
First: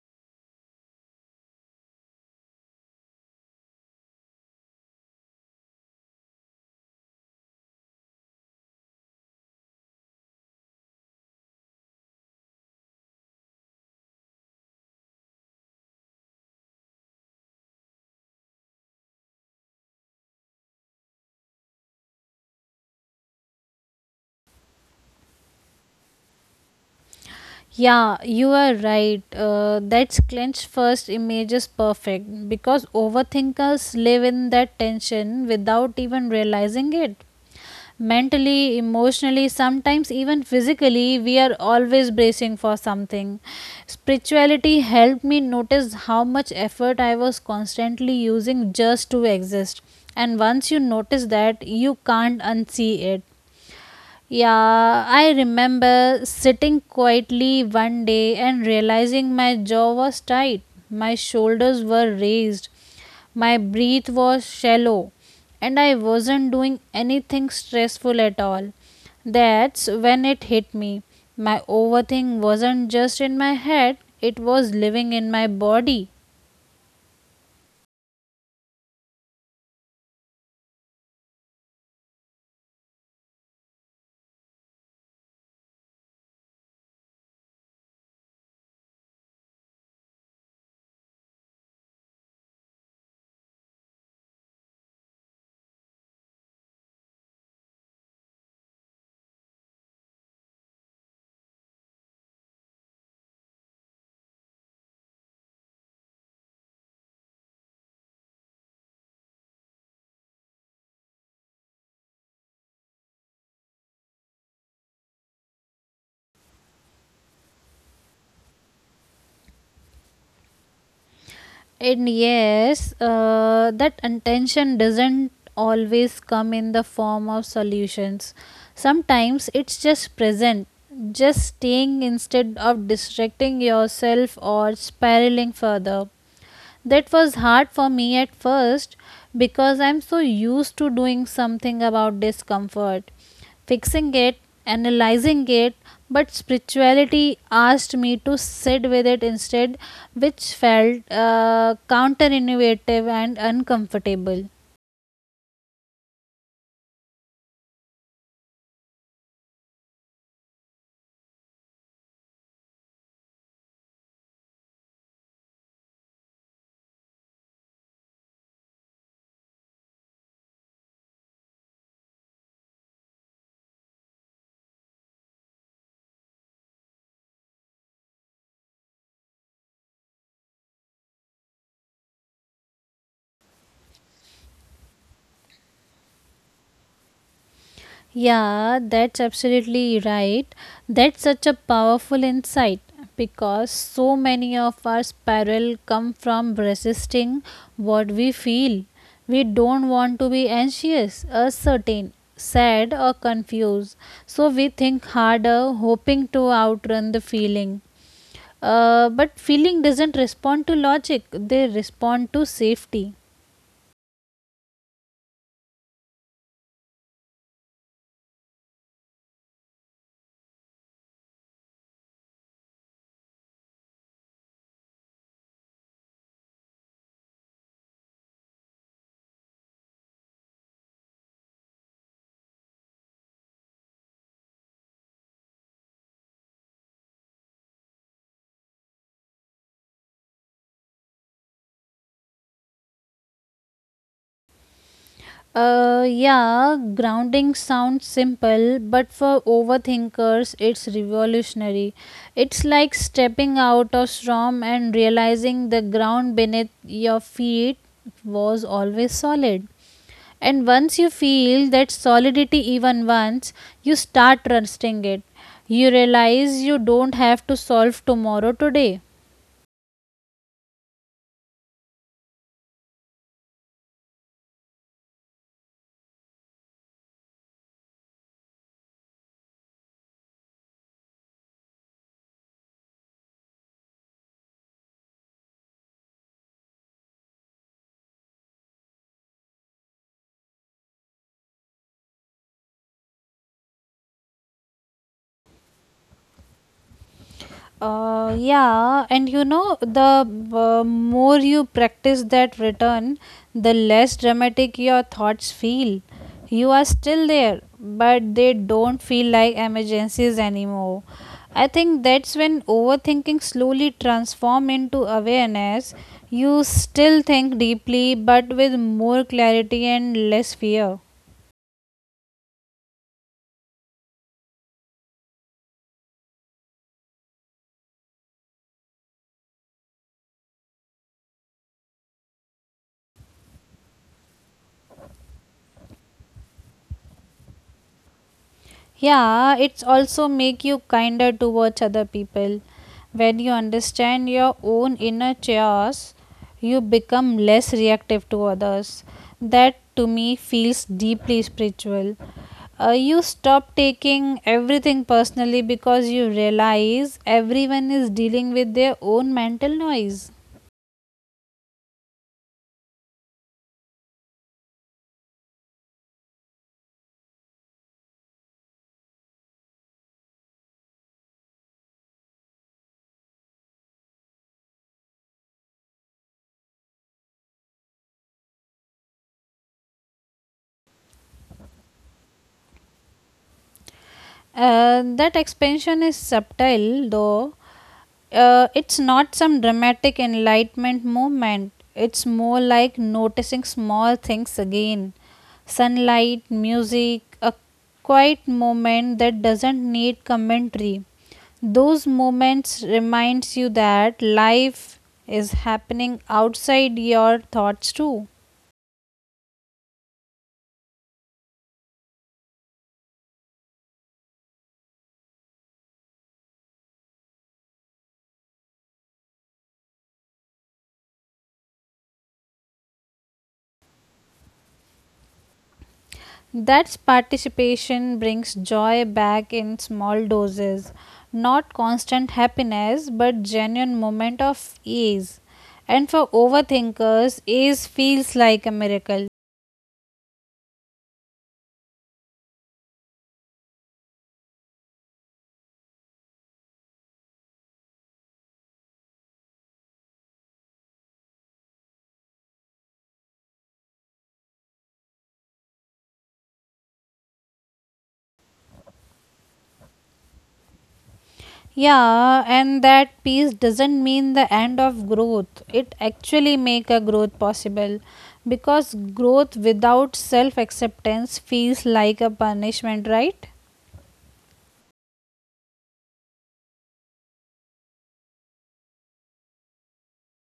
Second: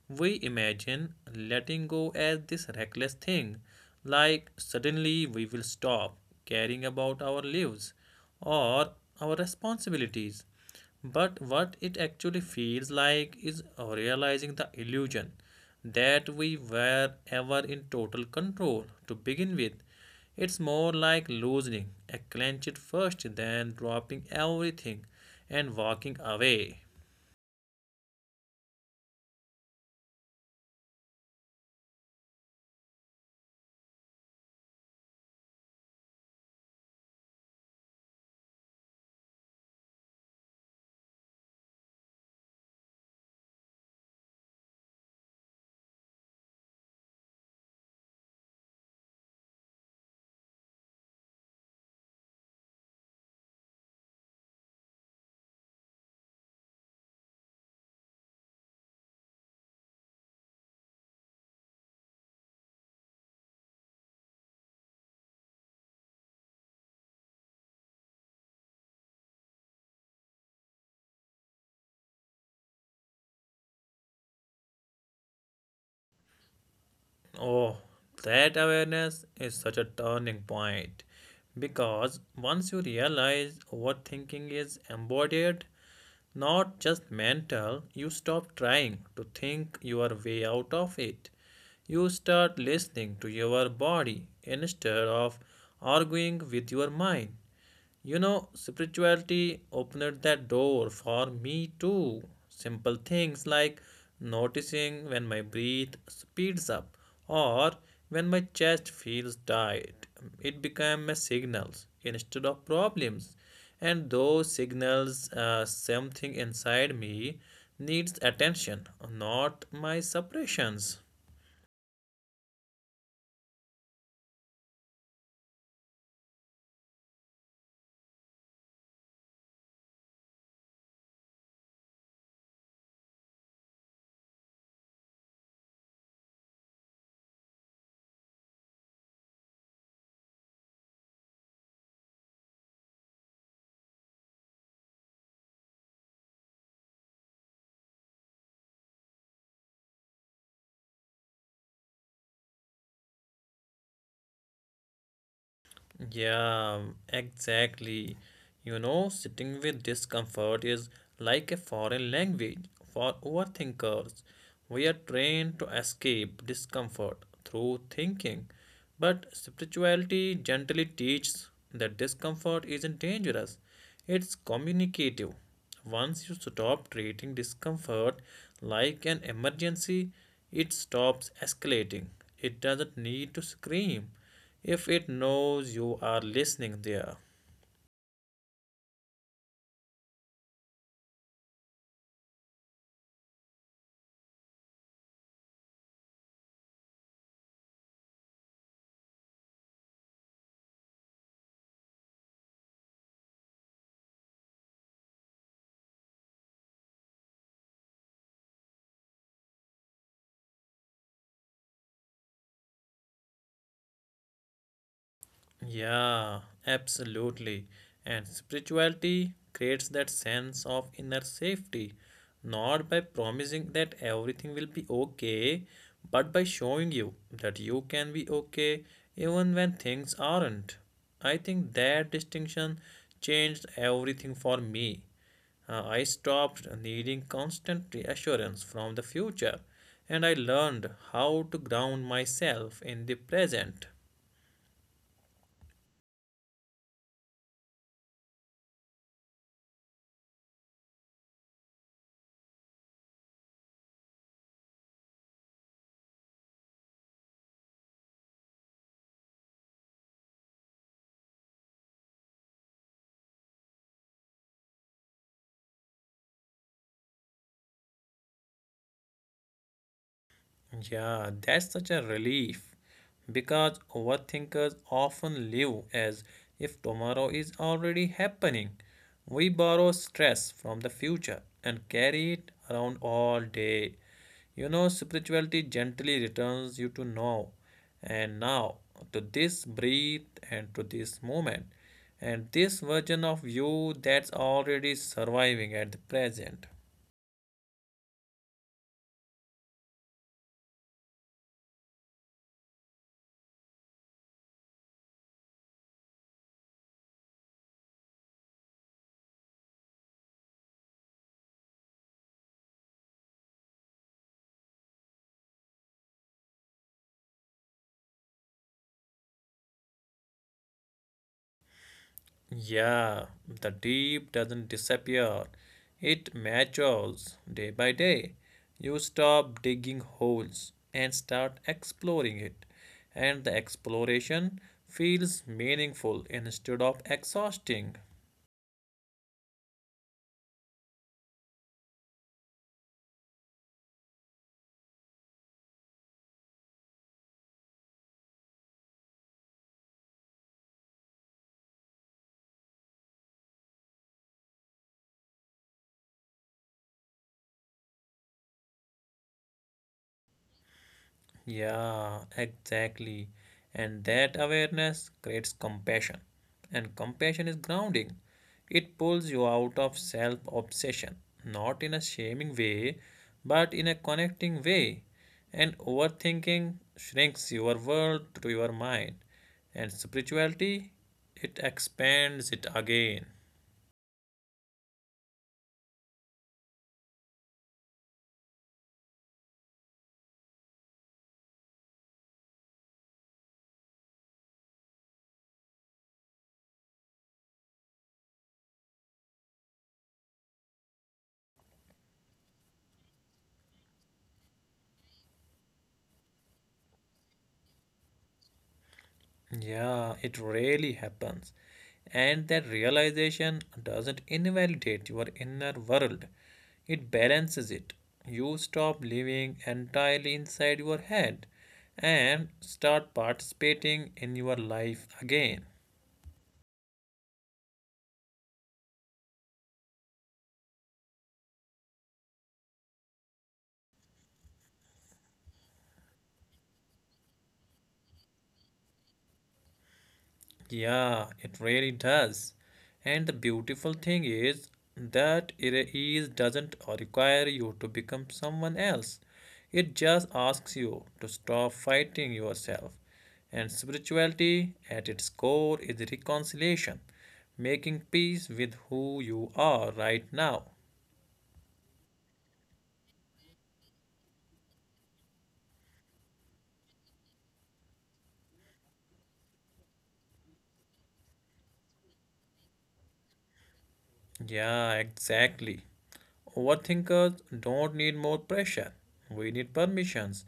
We imagine letting go as this reckless thing, like suddenly we will stop caring about our lives or our responsibilities. But what it actually feels like is realizing the illusion that we were ever in total control to begin with. It's more like loosening a clenched fist than dropping everything and walking away.
Yeah, you are right. Uh, that's clenched first image is perfect because overthinkers live in that tension without even realizing it. Mentally, emotionally, sometimes even physically, we are always bracing for something. Spirituality helped me notice how much effort I was constantly using just to exist. And once you notice that, you can't unsee it. Yeah, I remember sitting quietly one day and realizing my jaw was tight, my shoulders were raised, my breath was shallow, and I wasn't doing anything stressful at all. That's when it hit me. My overthink wasn't just in my head, it was living in my body.
Oh, that awareness is such a turning point because once you realize overthinking is embodied, not just mental, you stop trying to think your way out of it. You start listening to your body instead of arguing with your mind. You know, spirituality opened that door for me too. Simple things like noticing when my breath speeds up or when my chest feels tight. It became my signals instead of problems. And those signals, uh, something inside me needs attention, not my suppressions.
And yes, uh, that intention doesn't always come in the form of solutions. Sometimes it's just present, just staying instead of distracting yourself or spiraling further. That was hard for me at first because I'm so used to doing something about discomfort, fixing it, analyzing it, but spirituality asked me to sit with it instead, which felt uh, counterintuitive and uncomfortable.
Yeah, exactly. You know, sitting with discomfort is like a foreign language for overthinkers. We are trained to escape discomfort through thinking, but spirituality gently teaches that discomfort isn't dangerous, it's communicative. Once you stop treating discomfort like an emergency, it stops escalating. It doesn't need to scream if it knows you are listening there.
Yeah, that's absolutely right. That's such a powerful insight because so many of our spiral come from resisting what we feel. We don't want to be anxious, uncertain, sad, or confused. So we think harder, hoping to outrun the feeling. Uh, but feeling doesn't respond to logic, they respond to safety.
Yeah, absolutely. And spirituality creates that sense of inner safety, not by promising that everything will be okay, but by showing you that you can be okay even when things aren't. I think that distinction changed everything for me. Uh, I stopped needing constant reassurance from the future and I learned how to ground myself in the present.
Uh, yeah, grounding sounds simple, but for overthinkers, it's revolutionary. It's like stepping out of storm and realizing the ground beneath your feet was always solid. And once you feel that solidity even once, you start trusting it. You realize you don't have to solve tomorrow today.
Yeah, that's such a relief because overthinkers often live as if tomorrow is already happening. We borrow stress from the future and carry it around all day. You know, spirituality gently returns you to now and now to this breath and to this moment and this version of you that's already surviving at the present.
Uh, yeah, and you know, the uh, more you practice that return, the less dramatic your thoughts feel. You are still there, but they don't feel like emergencies anymore. I think that's when overthinking slowly transforms into awareness. You still think deeply, but with more clarity and less fear.
Yeah, the deep doesn't disappear. It matures day by day. You stop digging holes and start exploring it. And the exploration feels meaningful instead of exhausting.
Yeah, it's also make you kinder towards other people. When you understand your own inner chaos, you become less reactive to others. That to me feels deeply spiritual. Uh, you stop taking everything personally because you realize everyone is dealing with their own mental noise.
Yeah, exactly. And that awareness creates compassion. And compassion is grounding. It pulls you out of self obsession, not in a shaming way, but in a connecting way. And overthinking shrinks your world to your mind. And spirituality, it expands it again.
Uh, that expansion is subtle though uh, it's not some dramatic enlightenment movement. It's more like noticing small things again sunlight, music, a quiet moment that doesn't need commentary. Those moments reminds you that life is happening outside your thoughts too.
Yeah, it really happens. And that realization doesn't invalidate your inner world, it balances it. You stop living entirely inside your head and start participating in your life again.
That's participation brings joy back in small doses, not constant happiness, but genuine moment of ease. And for overthinkers, ease feels like a miracle.
Yeah, it really does. And the beautiful thing is that it is doesn't require you to become someone else. It just asks you to stop fighting yourself. And spirituality at its core is reconciliation, making peace with who you are right now.
Yeah, and that peace doesn't mean the end of growth. It actually make a growth possible because growth without self acceptance feels like a punishment, right?
Yeah, exactly. Overthinkers don't need more pressure. We need permissions.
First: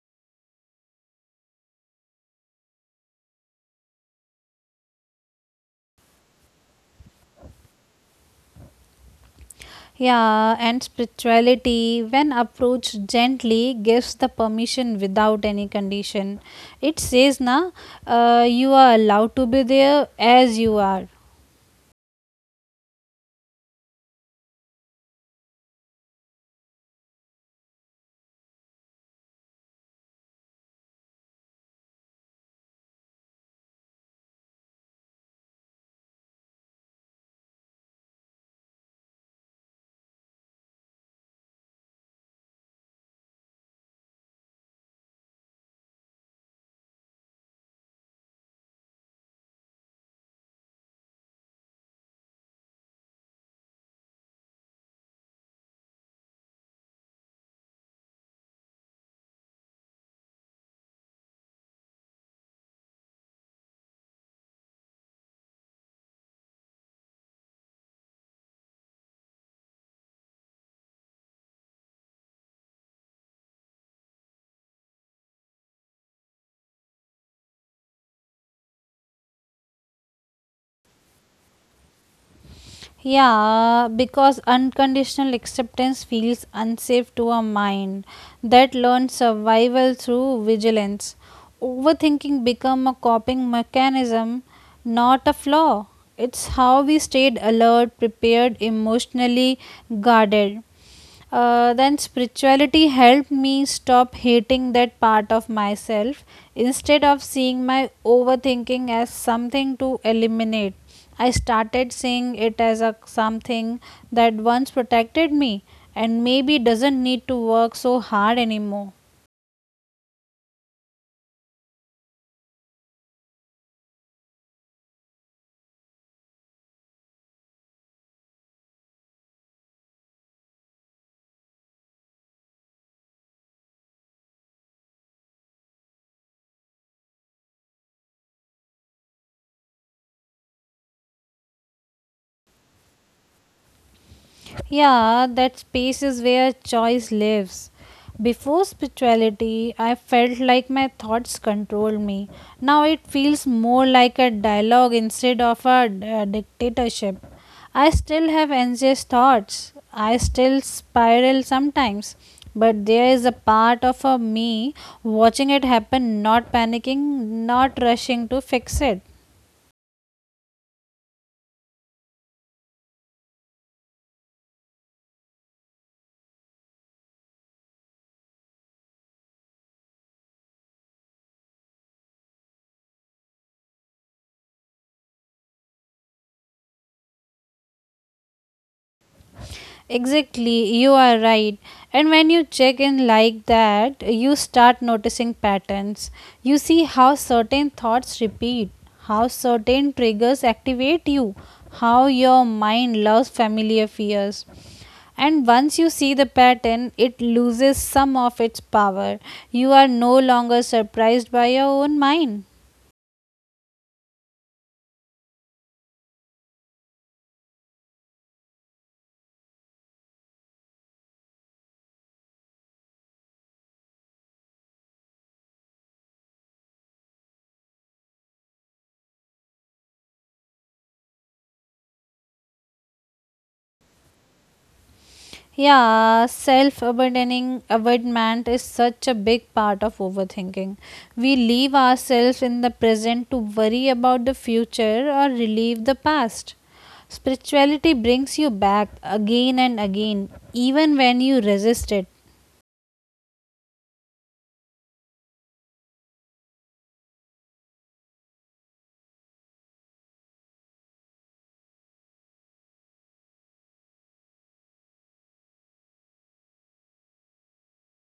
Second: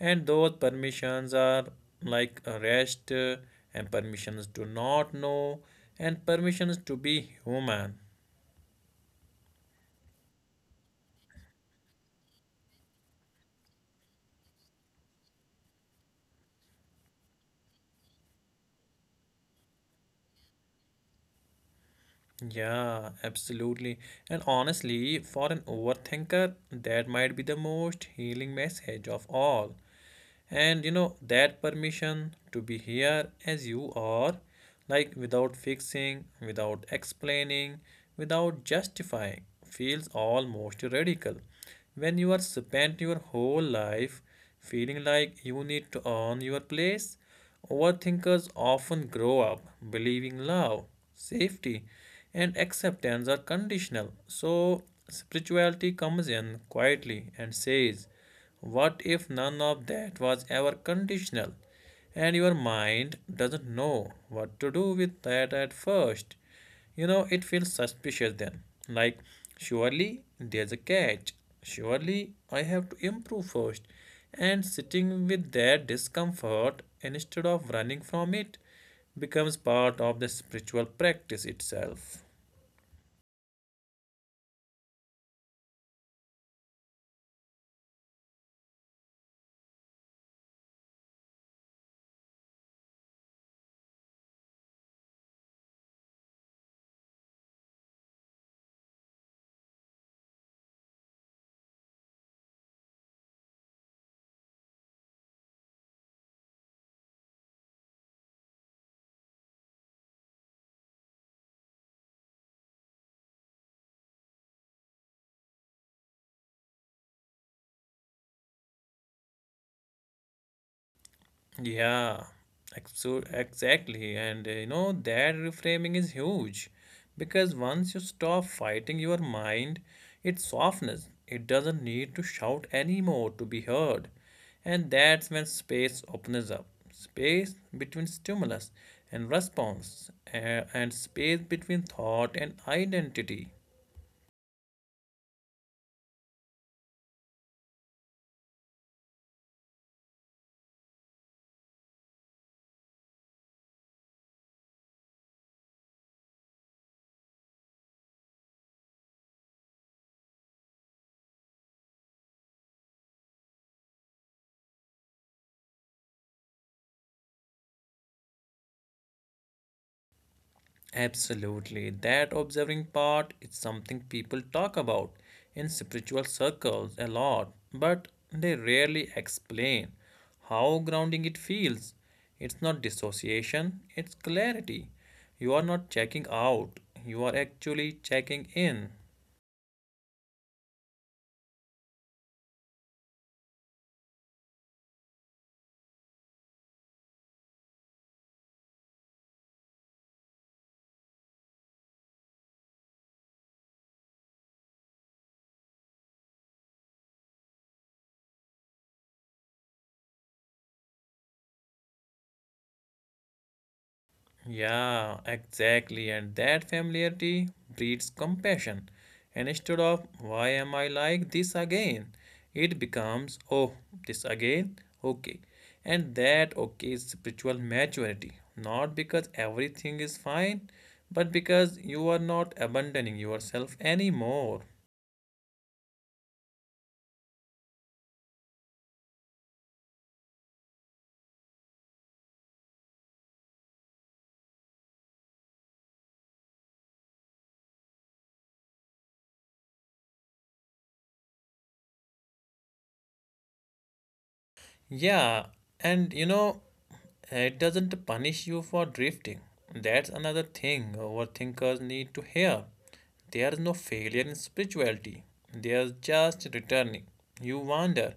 And those permissions are like rest, uh, and permissions to not know, and permissions to be human.
Yeah, and spirituality, when approached gently, gives the permission without any condition. It says, na, uh, you are allowed to be there as you are.
Yeah, absolutely. And honestly, for an overthinker, that might be the most healing message of all. And you know that permission to be here as you are, like without fixing, without explaining, without justifying, feels almost radical when you are spent your whole life feeling like you need to earn your place. Overthinkers often grow up believing love, safety and acceptance are conditional, so spirituality comes in quietly and says, what if none of that was ever conditional, and your mind doesn't know what to do with that at first? You know, it feels suspicious then. Like, surely there's a catch. Surely I have to improve first. And sitting with that discomfort instead of running from it becomes part of the spiritual practice itself.
Yeah, because unconditional acceptance feels unsafe to a mind that learns survival through vigilance. Overthinking become a coping mechanism, not a flaw. It's how we stayed alert, prepared, emotionally guarded. Uh, then spirituality helped me stop hating that part of myself instead of seeing my overthinking as something to eliminate. I started seeing it as a something that once protected me and maybe doesn't need to work so hard anymore.
Yeah, ex- so exactly. And uh, you know, that reframing is huge because once you stop fighting your mind, it's softness. It doesn't need to shout anymore to be heard. And that's when space opens up. Space between stimulus and response, uh, and space between thought and identity.
Yeah, that space is where choice lives. Before spirituality, I felt like my thoughts controlled me. Now it feels more like a dialogue instead of a d- a dictatorship. I still have anxious thoughts. I still spiral sometimes. But there is a part of a me watching it happen, not panicking, not rushing to fix it.
Absolutely. That observing part is something people talk about in spiritual circles a lot, but they rarely explain how grounding it feels. It's not dissociation, it's clarity. You are not checking out, you are actually checking in.
Exactly, you are right. And when you check in like that, you start noticing patterns. You see how certain thoughts repeat, how certain triggers activate you, how your mind loves familiar fears. And once you see the pattern, it loses some of its power. You are no longer surprised by your own mind.
Yeah, exactly. And that familiarity breeds compassion. And instead of, why am I like this again? It becomes, oh, this again? Okay. And that okay is spiritual maturity. Not because everything is fine, but because you are not abandoning yourself anymore.
Yeah, self abandoning abandonment is such a big part of overthinking. We leave ourselves in the present to worry about the future or relieve the past. Spirituality brings you back again and again, even when you resist it.
Yeah, and you know, it doesn't punish you for drifting. That's another thing overthinkers need to hear. There's no failure in spirituality, there's just returning. You wander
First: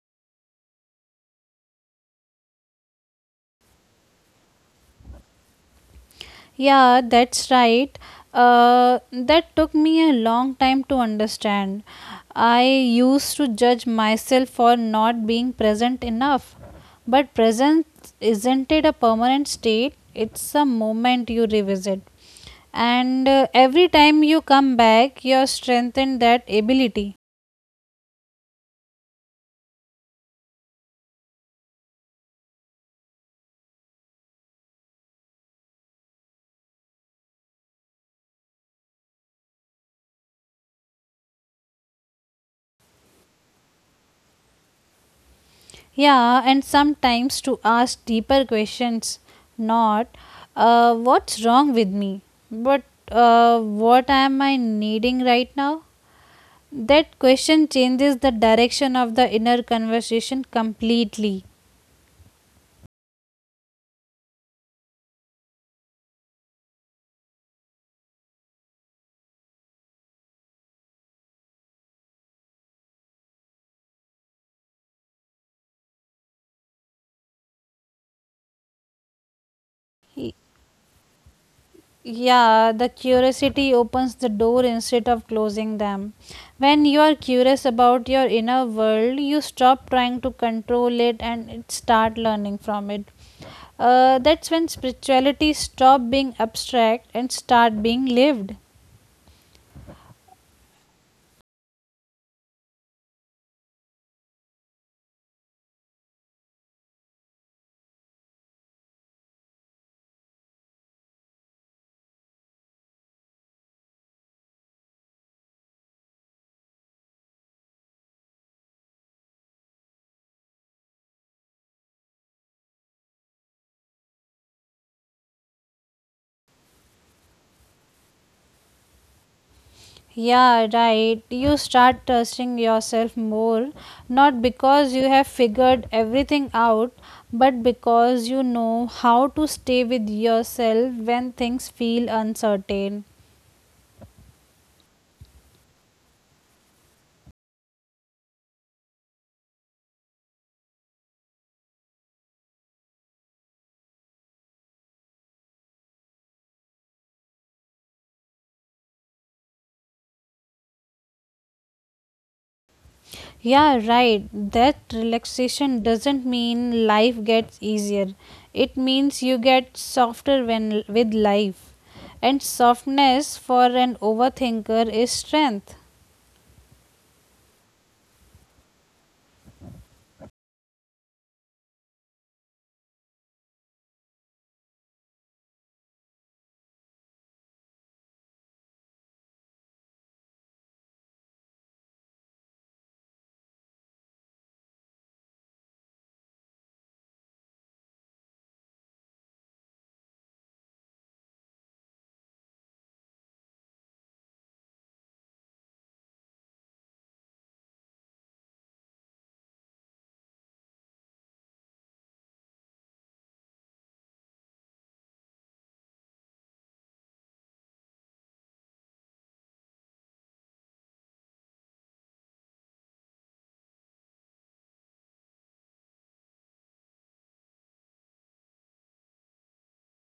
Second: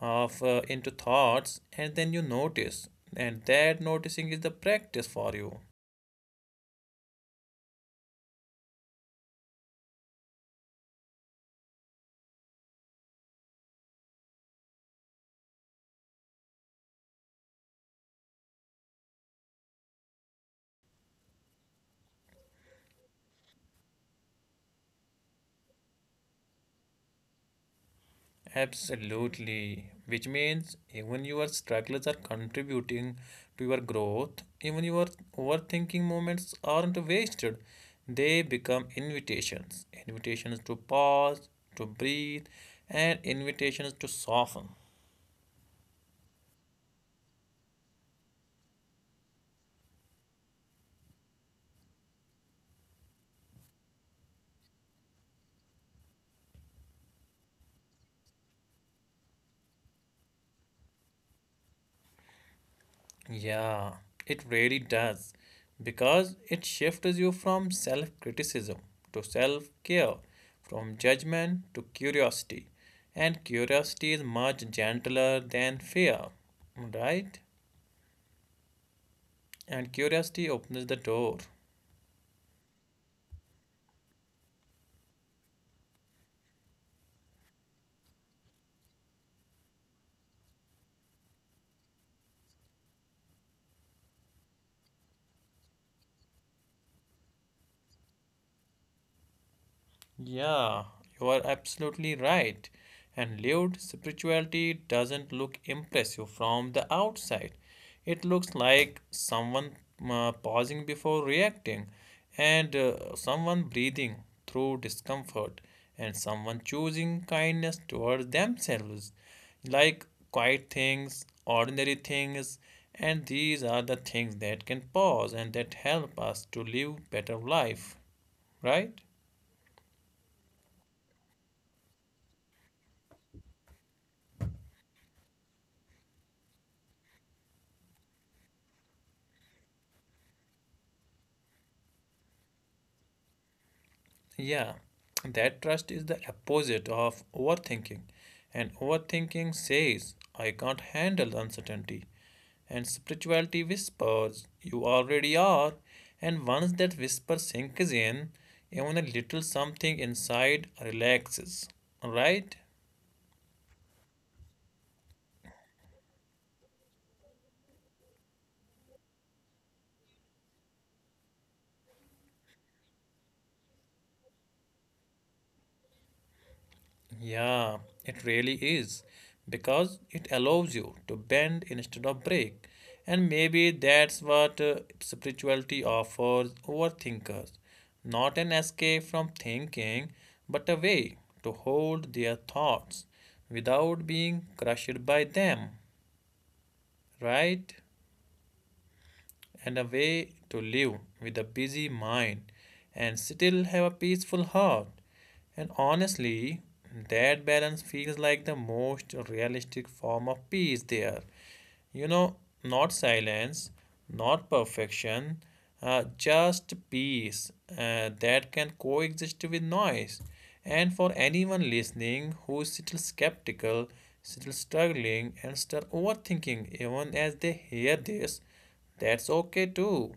off uh, into thoughts and then you notice, and that noticing is the practice for you.
Yeah, that's right. Uh, that took me a long time to understand. I used to judge myself for not being present enough. But presence isn't it a permanent state? It's a moment you revisit. And uh, every time you come back, you're strengthened that ability.
Absolutely, which means even your struggles are contributing to your growth, even your overthinking moments aren't wasted, they become invitations invitations to pause, to breathe, and invitations to soften.
Yeah, and sometimes to ask deeper questions, not uh, what's wrong with me, but uh, what am I needing right now? That question changes the direction of the inner conversation completely.
Yeah, it really does because it shifts you from self criticism to self care, from judgment to curiosity. And curiosity is much gentler than fear, right? And
Y-
curiosity opens the door.
Yeah, the curiosity opens the door instead of closing them. When you are curious about your inner world, you stop trying to control it and it start learning from it. Uh, that's when spirituality stop being abstract and start being lived.
Yeah, you are absolutely right. And lived spirituality doesn't look impressive from the outside. It looks like someone uh, pausing before reacting, and uh, someone breathing through discomfort, and someone choosing kindness towards themselves. Like quiet things, ordinary things, and these are the things that can pause and that help us to live better life, right?
Yeah, right. You start trusting yourself more, not because you have figured everything out, but because you know how to stay with yourself when things feel uncertain.
Yeah, that trust is the opposite of overthinking. And overthinking says, I can't handle uncertainty. And spirituality whispers, you already are. And once that whisper sinks in, even a little something inside relaxes. Right?
Yeah, right. That relaxation doesn't mean life gets easier. It means you get softer when with life. And softness for an overthinker is strength.
Yeah, it really is because it allows you to bend instead of break. And maybe that's what uh, spirituality offers overthinkers, not an escape from thinking, but a way to hold their thoughts without being crushed by them, right? And a way to live with a busy mind and still have a peaceful heart. And honestly, that balance feels like the most realistic form of peace there. You know, not silence, not perfection, uh, just peace uh, that can coexist with noise. And for anyone listening who is still skeptical, still struggling, and still overthinking, even as they hear this, that's okay too.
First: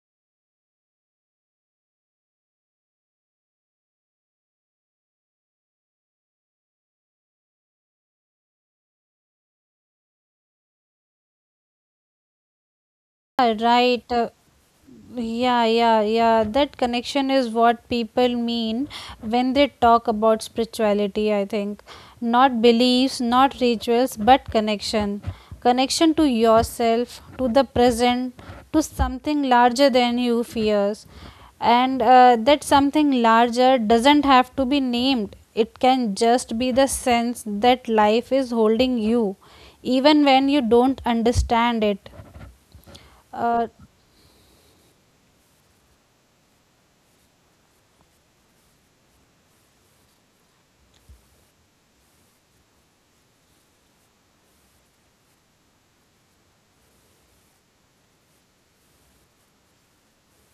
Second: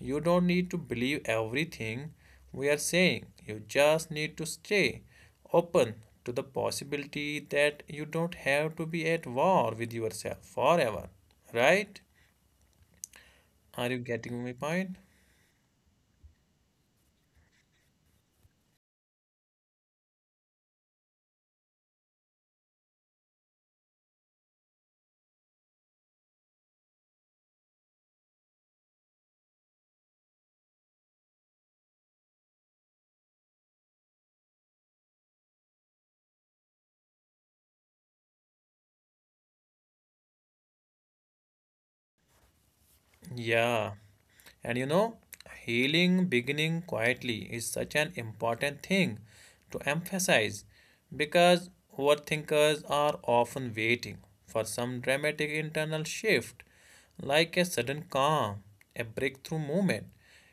You don't need to believe everything we are saying. You just need to stay open to the possibility that you don't have to be at war with yourself forever. Right?
Ah,
Are you
right. uh,
getting my point?
Yeah, yeah, yeah. That connection is what people mean when they talk about spirituality, I think. Not beliefs, not rituals, but connection. Connection to yourself, to the present, to something larger than you fears. And uh, that something larger doesn't have to be named, it can just be the sense that life is holding you, even when you don't understand it. Uh,
Yeah. And you know, healing beginning quietly is such an important thing to emphasize because overthinkers are often waiting for some dramatic internal shift, like a sudden calm, a breakthrough moment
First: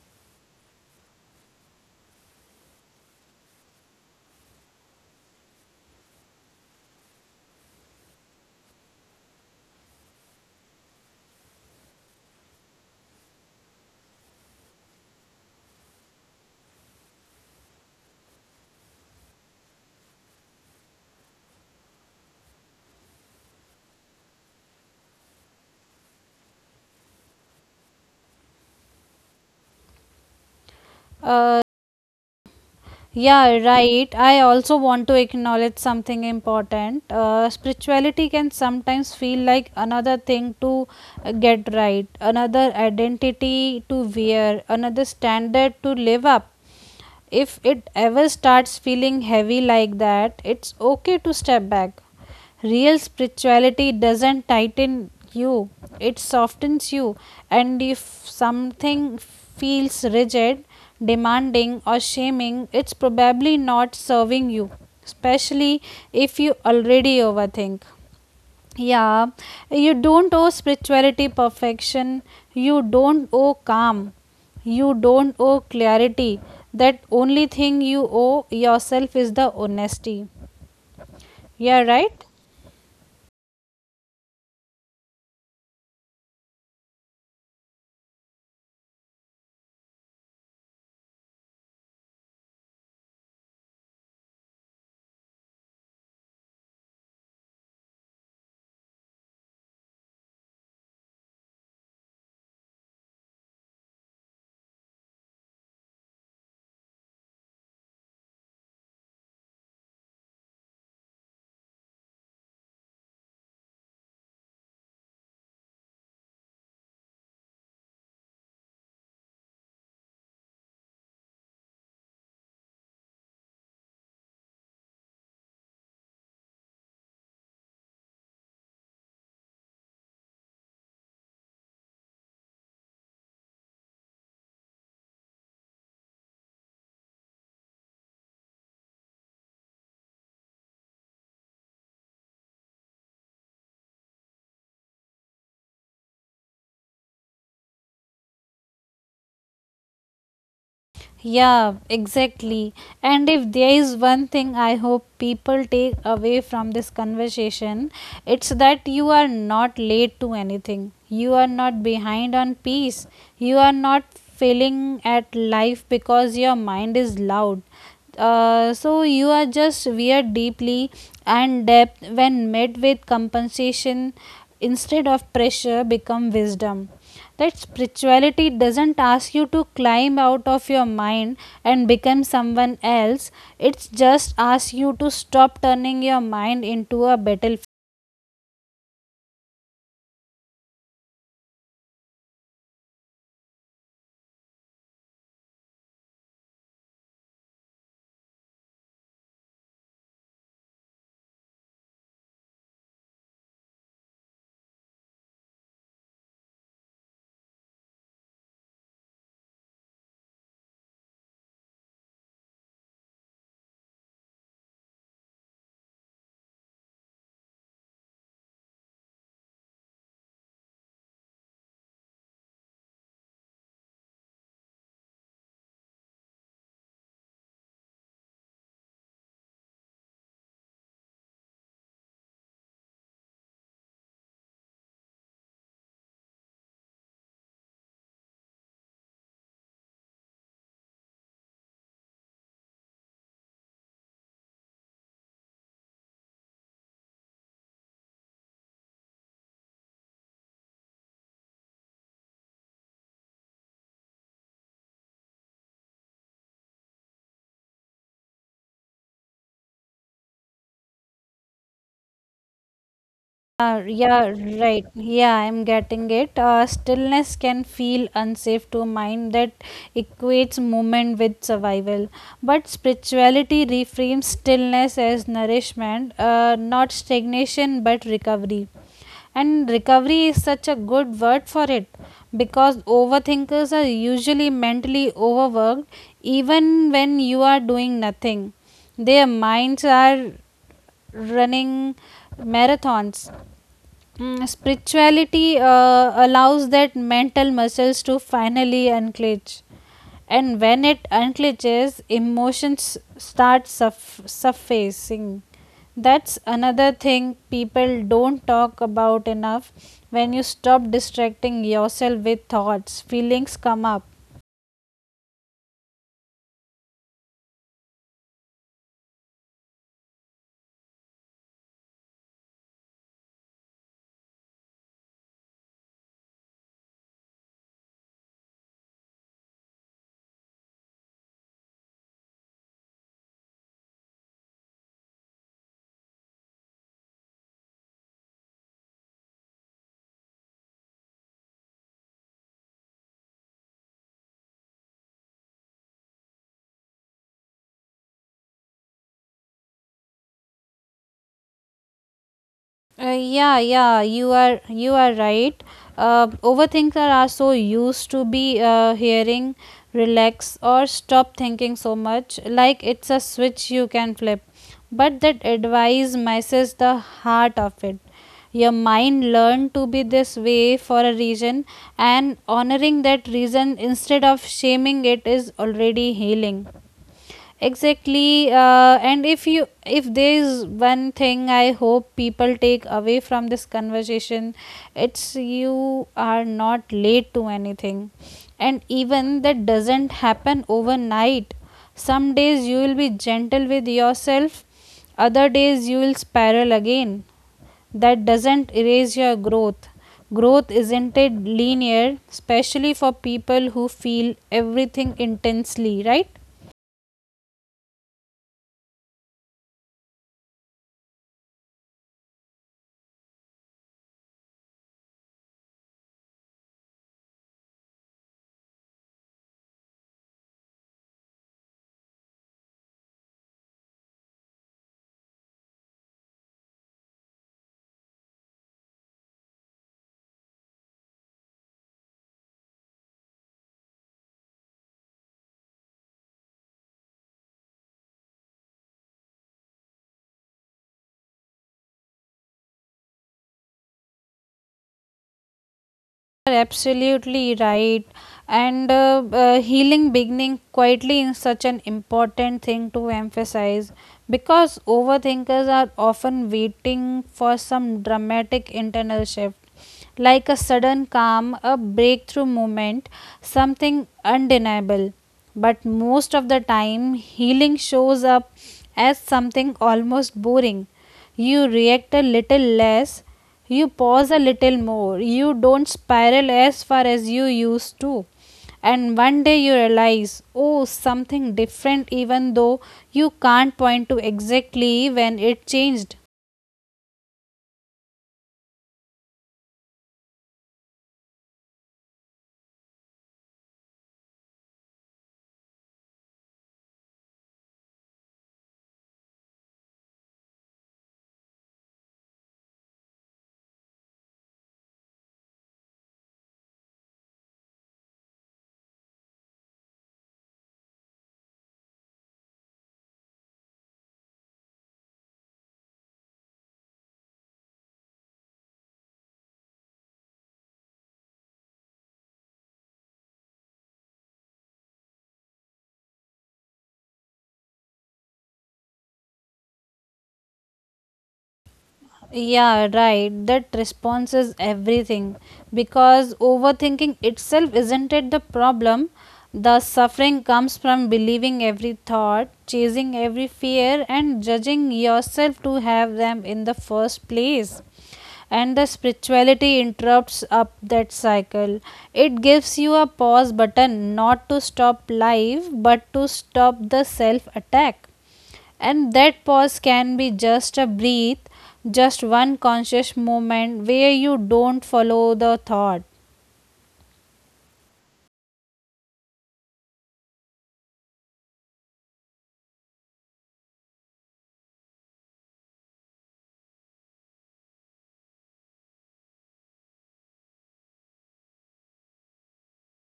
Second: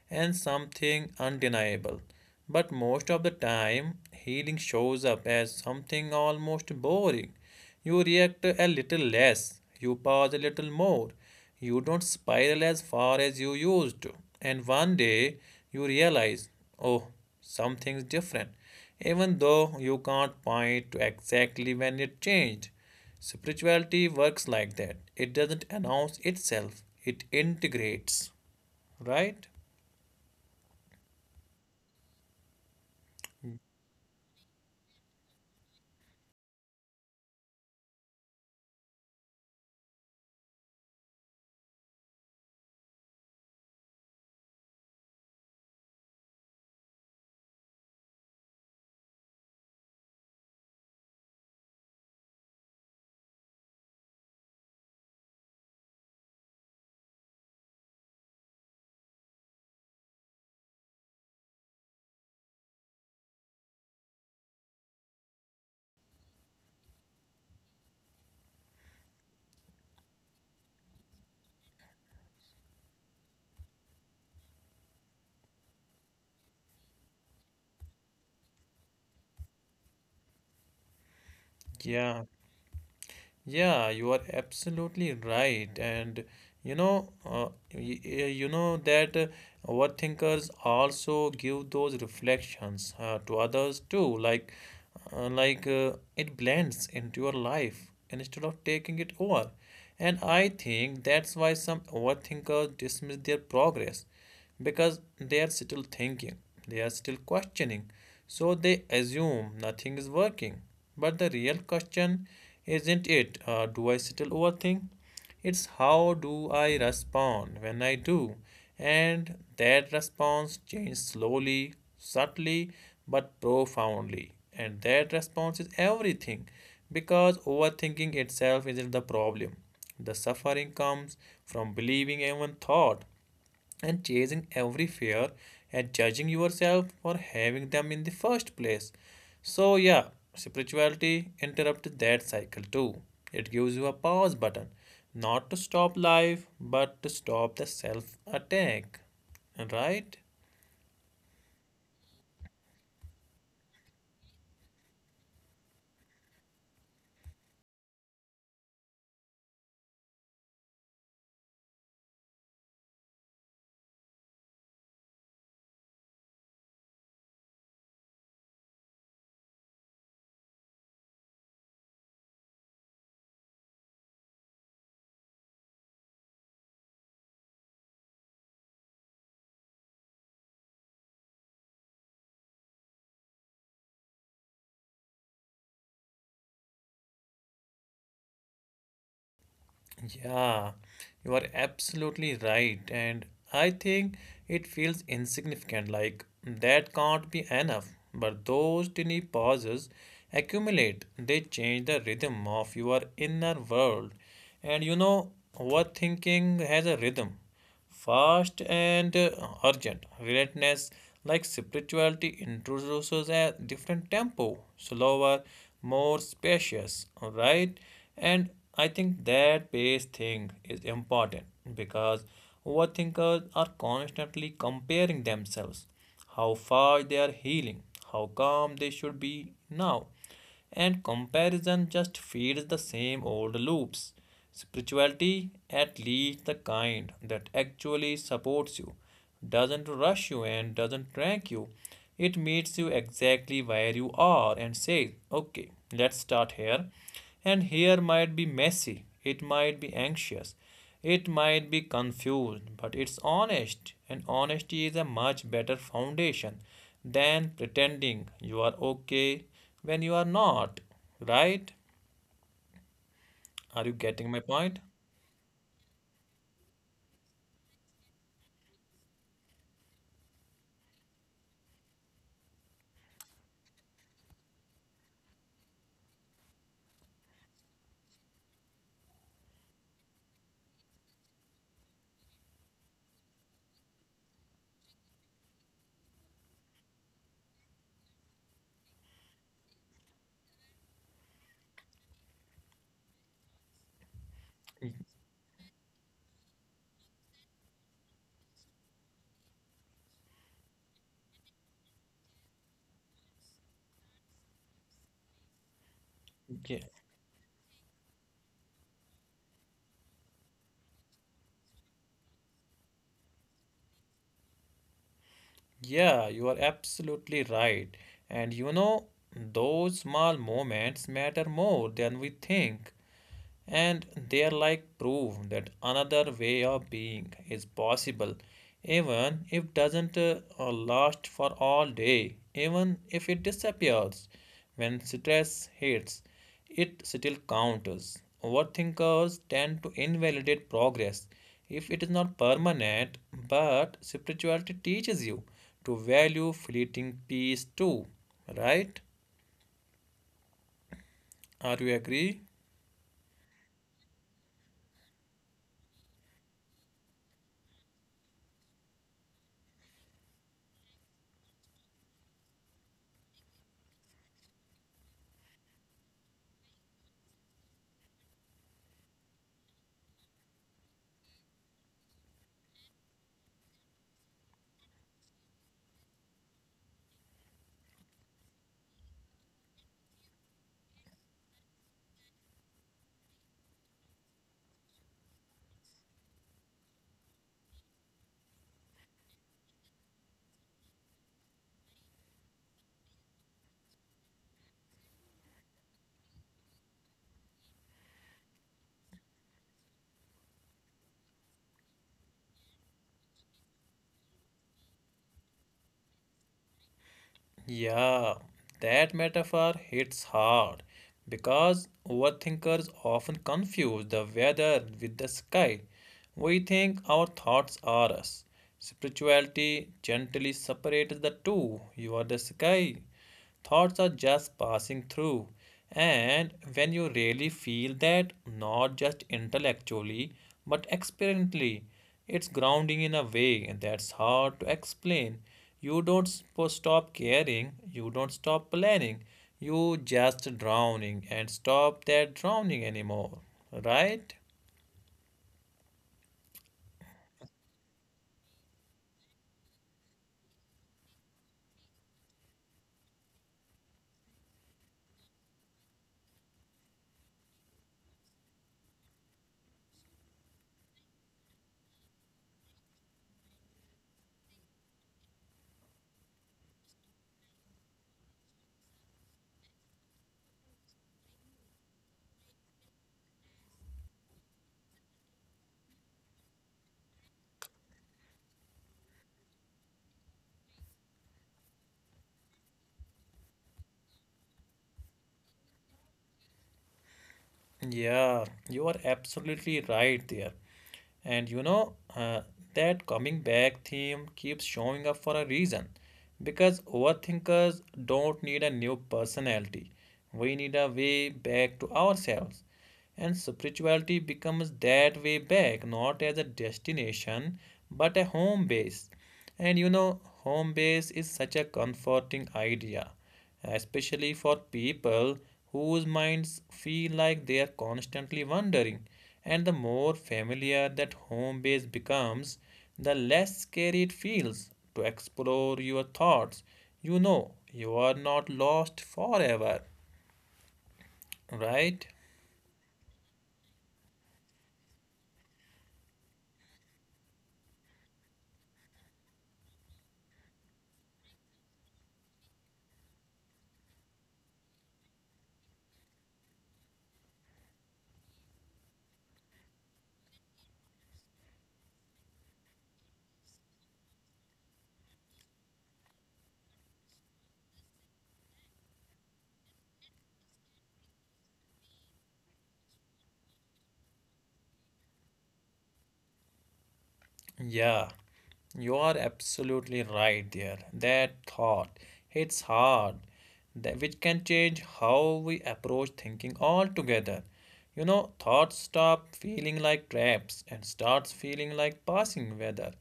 and something undeniable. But most of the time, healing shows up as something almost boring. You react a little less, you pause a little more, you don't spiral as far as you used to. And one day, you realize, oh, something's different, even though you can't point to exactly when it changed. Spirituality works like that. It doesn't announce itself, it integrates, right?
uh, Yeah, right. I also want to acknowledge something important. Uh, spirituality can sometimes feel like another thing to uh, get right, another identity to wear, another standard to live up. If it ever starts feeling heavy like that, it's okay to step back. Real spirituality doesn't tighten you, it softens you. And if something feels rigid, demanding, or shaming, it's probably not serving you, especially if you already overthink. Yeah, you don't owe spirituality perfection, you don't owe calm, you don't owe clarity. That only thing you owe yourself is the honesty. Yeah, right?
Yeah, yeah, you are absolutely right. And you know, uh, y- y- you know that uh, what also give those reflections uh, to others too. Like, uh, like uh, it blends into your life instead of taking it over. And I think that's why some overthinkers dismiss their progress because they are still thinking, they are still questioning. So they assume nothing is working. But the real question isn't it, uh, do I still overthink? It's how do I respond when I do? And that response changes slowly, subtly, but profoundly. And that response is everything because overthinking itself isn't the problem. The suffering comes from believing even thought and chasing every fear and judging yourself for having them in the first place. So, yeah, spirituality interrupts that cycle too. It gives you a pause button, not to stop life, but to stop the self attack. Right?
Yeah, exactly. And if there is one thing I hope people take away from this conversation, it's that you are not late to anything. You are not behind on peace. You are not failing at life because your mind is loud. Uh, so you are just weird deeply and depth when met with compensation instead of pressure become wisdom that spirituality doesn't ask you to climb out of your mind and become someone else, it just asks you to stop turning your mind into a battlefield.
Yeah, you are absolutely right. And I think it feels insignificant, like that can't be enough. But those tiny pauses accumulate, they change the rhythm of your inner world. And you know what thinking has a rhythm fast and uh, urgent. Relentless, like spirituality, introduces a different tempo, slower, more spacious, right? And I think that pace thing is important because overthinkers are constantly comparing themselves, how far they are healing, how calm they should be now and comparison just feeds the same old loops. Spirituality, at least the kind that actually supports you, doesn't rush you and doesn't track you. It meets you exactly where you are and says, okay, let's start here. And here might be messy, it might be anxious, it might be confused, but it's honest, and honesty is a much better foundation than pretending you are okay when you are not, right?
Uh,
Are you
yeah,
getting my
right.
point?
Yeah, I'm getting it. Uh, stillness can feel unsafe to a mind that equates movement with survival. But spirituality reframes stillness as nourishment, uh, not stagnation but recovery. And recovery is such a good word for it because overthinkers are usually mentally overworked even when you are doing nothing. Their minds are running marathons. Mm, spirituality uh, allows that mental muscles to finally unclench, and when it unclenches emotions start surf- surfacing. That's
Yeah,
another thing people don't talk about enough. When you stop distracting yourself with thoughts feelings come up.
yeah, you are absolutely right. And you know, those small moments matter more than we think. And they're like proof that another way of being is possible, even if doesn't uh, uh, last for all day, even if it disappears. When stress hits, it still counts. Overthinkers tend to invalidate progress if it is not permanent, but spirituality teaches you to value fleeting peace too, right? Are you agree?
Uh, yeah, yeah, you are you are right. Uh, overthinkers are so used to be uh, hearing relax or stop thinking so much, like it's a switch you can flip. But that advice misses the heart of it. Your mind learned to be this way for a reason, and honoring that reason instead of shaming it is already healing. Exactly. Uh, and if you if there is one thing I hope people take away from this conversation, it's you are not late to anything. And even that doesn't happen overnight. Some days you will be gentle with yourself, other days you will spiral again. That doesn't erase your growth. Growth isn't it linear, especially for people who feel everything intensely, right?
Yeah, that metaphor hits hard because overthinkers often confuse the weather with the sky. We think our thoughts are us. Spirituality gently separates the two. You are the sky. Thoughts are just passing through. And when you really feel that, not just intellectually, but experientially, it's grounding in a way that's hard to explain. You don't sp- stop caring, you don't stop planning, you just drowning and stop that drowning anymore, right?
Are absolutely right. And uh, uh, healing beginning quietly is such an important thing to emphasize because overthinkers are often waiting for some dramatic internal shift like a sudden calm, a breakthrough moment, something undeniable. But most of the time healing shows up as something almost boring. You react a little less, you pause a little more. You don't spiral as far as you used to. And one day you realize, oh, something different, even though you can't point to exactly when it changed.
Yeah, you are absolutely right there. And you know, uh, that coming back theme keeps showing up for a reason. Because overthinkers don't need a new personality, we need a way back to ourselves. And spirituality becomes that way back, not as a destination, but a home base. And you know, home base is such a comforting idea, especially for people whose minds feel like they are constantly wandering. And the more familiar that home base becomes, the less scary it feels to explore your thoughts. You know, you are not lost forever, right?
Yeah, right. That response is everything because overthinking itself isn't it the problem? The suffering comes from believing every thought, chasing every fear, and judging yourself to have them in the first place. And the spirituality interrupts up that cycle. It gives you a pause button not to stop life but to stop the self attack, and that pause can be just a breath, just one conscious moment where you don't follow the thought.
Yeah, you are absolutely right there. That thought hits hard, that which can change how we approach thinking altogether. You know, thoughts stop feeling like traps and starts feeling like passing weather.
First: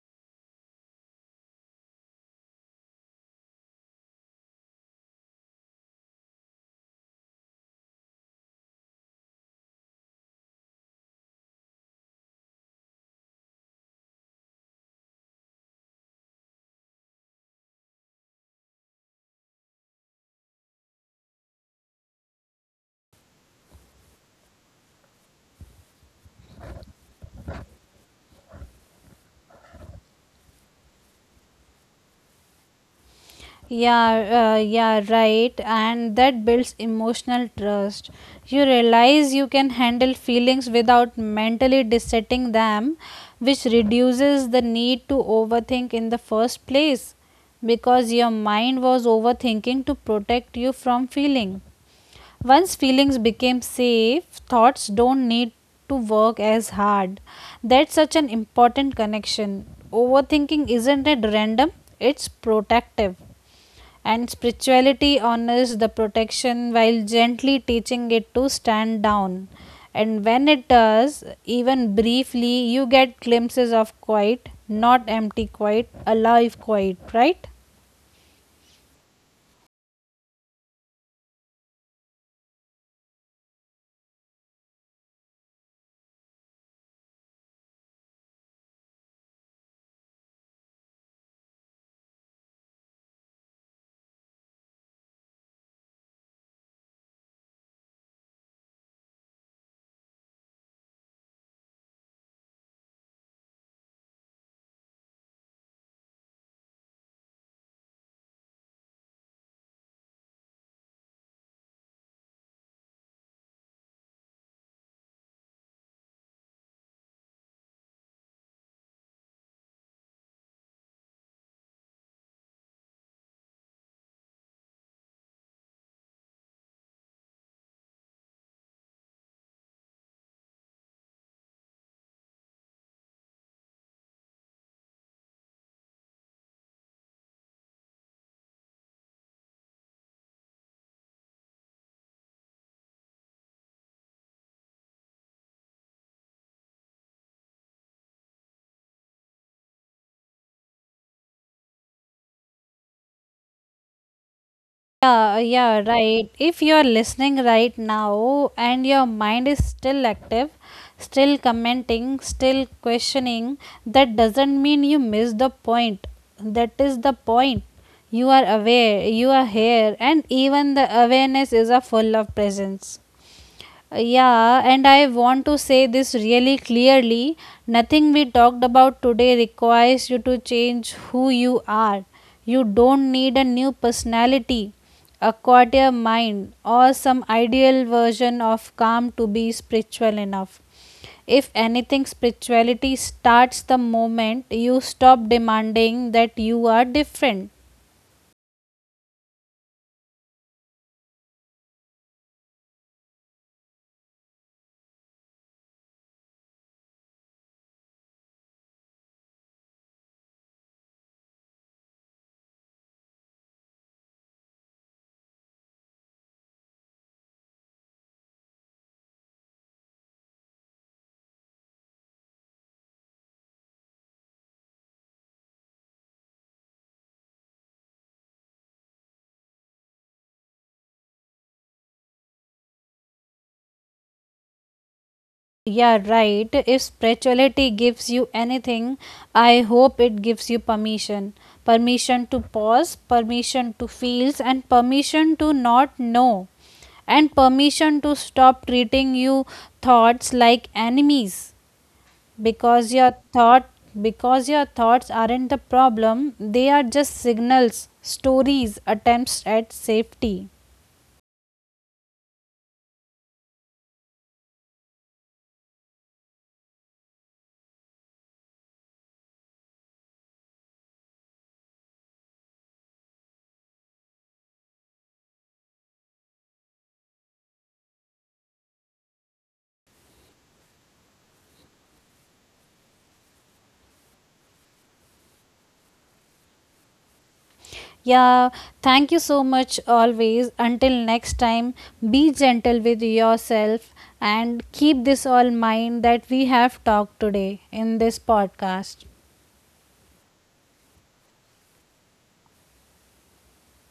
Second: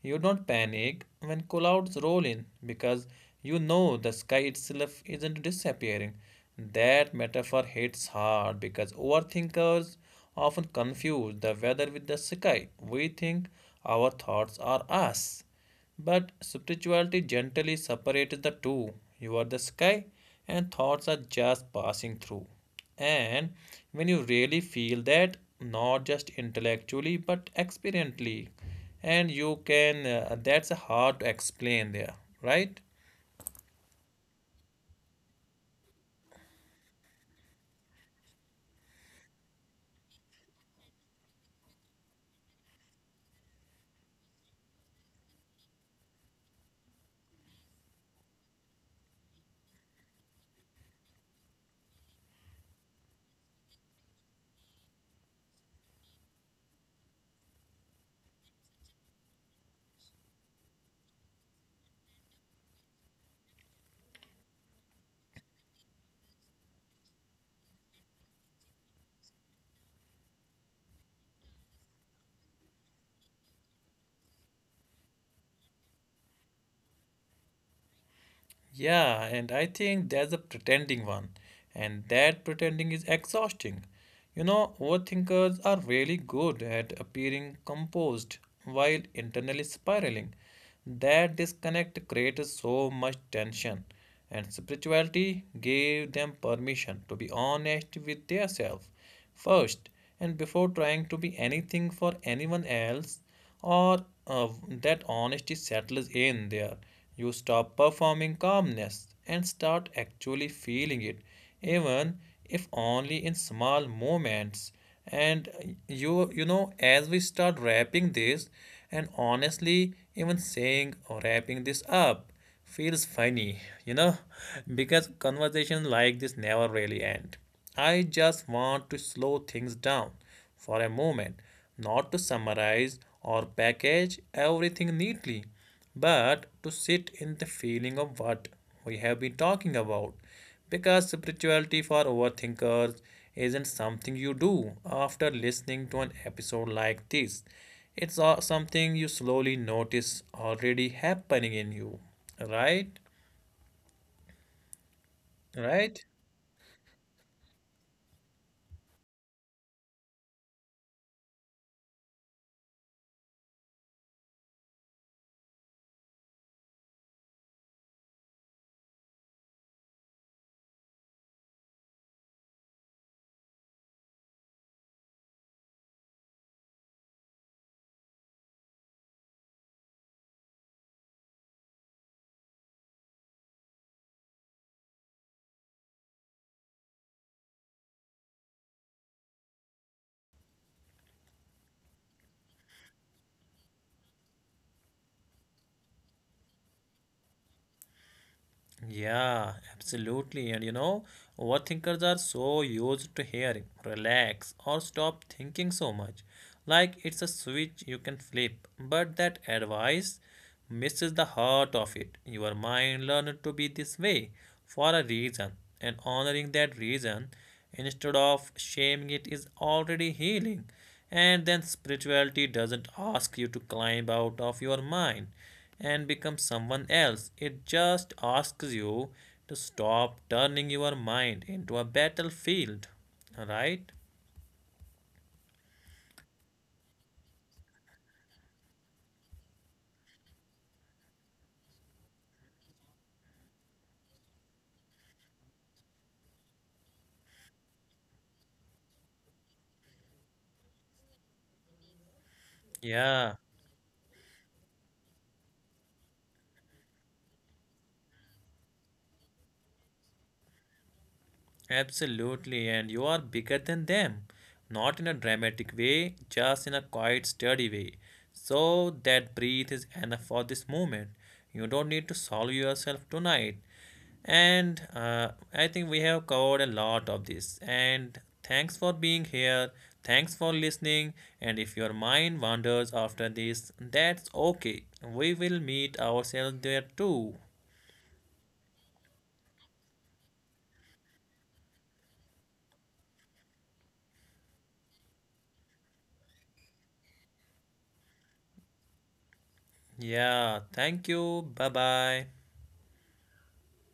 You don't panic when clouds roll in because you know the sky itself isn't disappearing. That metaphor hits hard because overthinkers often confuse the weather with the sky. We think our thoughts are us. But spirituality gently separates the two. You are the sky, and thoughts are just passing through. And when you really feel that, not just intellectually but experientially, and you can uh, that's hard to explain there, right?
Yeah, uh, yeah, right. And that builds emotional trust. You realize you can handle feelings without mentally dissecting them, which reduces the need to overthink in the first place because your mind was overthinking to protect you from feeling. Once feelings became safe, thoughts don't need to work as hard. That's such an important connection. Overthinking isn't it random, it's protective. And spirituality honors the protection while gently teaching it to stand down. And when it does, even briefly, you get glimpses of quiet, not empty quiet, alive quiet, right?
Yeah, and I think that's a pretending one, and that pretending is exhausting. You know overthinkers are really good at appearing composed while internally spiraling. That disconnect created so much tension, and spirituality gave them permission to be honest with themselves. First, and before trying to be anything for anyone else, or uh, that honesty settles in there. You stop performing calmness and start actually feeling it, even if only in small moments. And uh, you you know as we start wrapping this, and honestly even saying or wrapping this up feels funny, you know, [laughs] because conversations like this never really end. I just want to slow things down for a moment, not to summarize or package everything neatly, but to sit in the feeling of what we have been talking about. Because spirituality for overthinkers isn't something you do after listening to an episode like this, it's something you slowly notice already happening in you, right?
Yeah, yeah,
Right?
right. If you're listening right now and your mind is still active, still commenting, still questioning, that doesn't mean you missed the point. That is the point. You are aware, you are here, and even the awareness is a full of presence. Yeah, and I want to say this really clearly. Nothing we talked about today requires you to change who you are. You don't need a new personality, a quarter mind, or some ideal version of calm to be spiritual enough. If anything, spirituality starts the moment you stop demanding that you are different.
Yeah, absolutely. And you know, overthinkers are so used to hearing relax or stop thinking so much. Like it's a switch you can flip. But that advice misses the heart of it. Your mind learned to be this way for a reason, and honoring that reason instead of shaming it is already healing. And then spirituality doesn't ask you to climb out of your mind and become someone else. It just asks you to stop turning your mind into a battlefield. All right?
Yeah, right. If spirituality gives you anything, I hope it gives you permission. Permission to pause, permission to feel, and permission to not know, and permission to stop treating your thoughts like enemies because your
Yeah.
thought because your thoughts aren't the problem, they are just signals, stories, attempts at safety.
Absolutely, and you are bigger than them. Not in a dramatic way, just in a quiet, sturdy way. So that breathe is enough for this moment. You don't need to solve yourself tonight. And uh, I think we have covered a lot of this. And thanks for being here. Thanks for listening. And if your mind wanders after this, that's okay. We will meet ourselves there too.
Yeah, thank you so much always. Until next time, be gentle with yourself and keep this all mind that we have talked today in this podcast.
Yeah, thank you. Bye bye.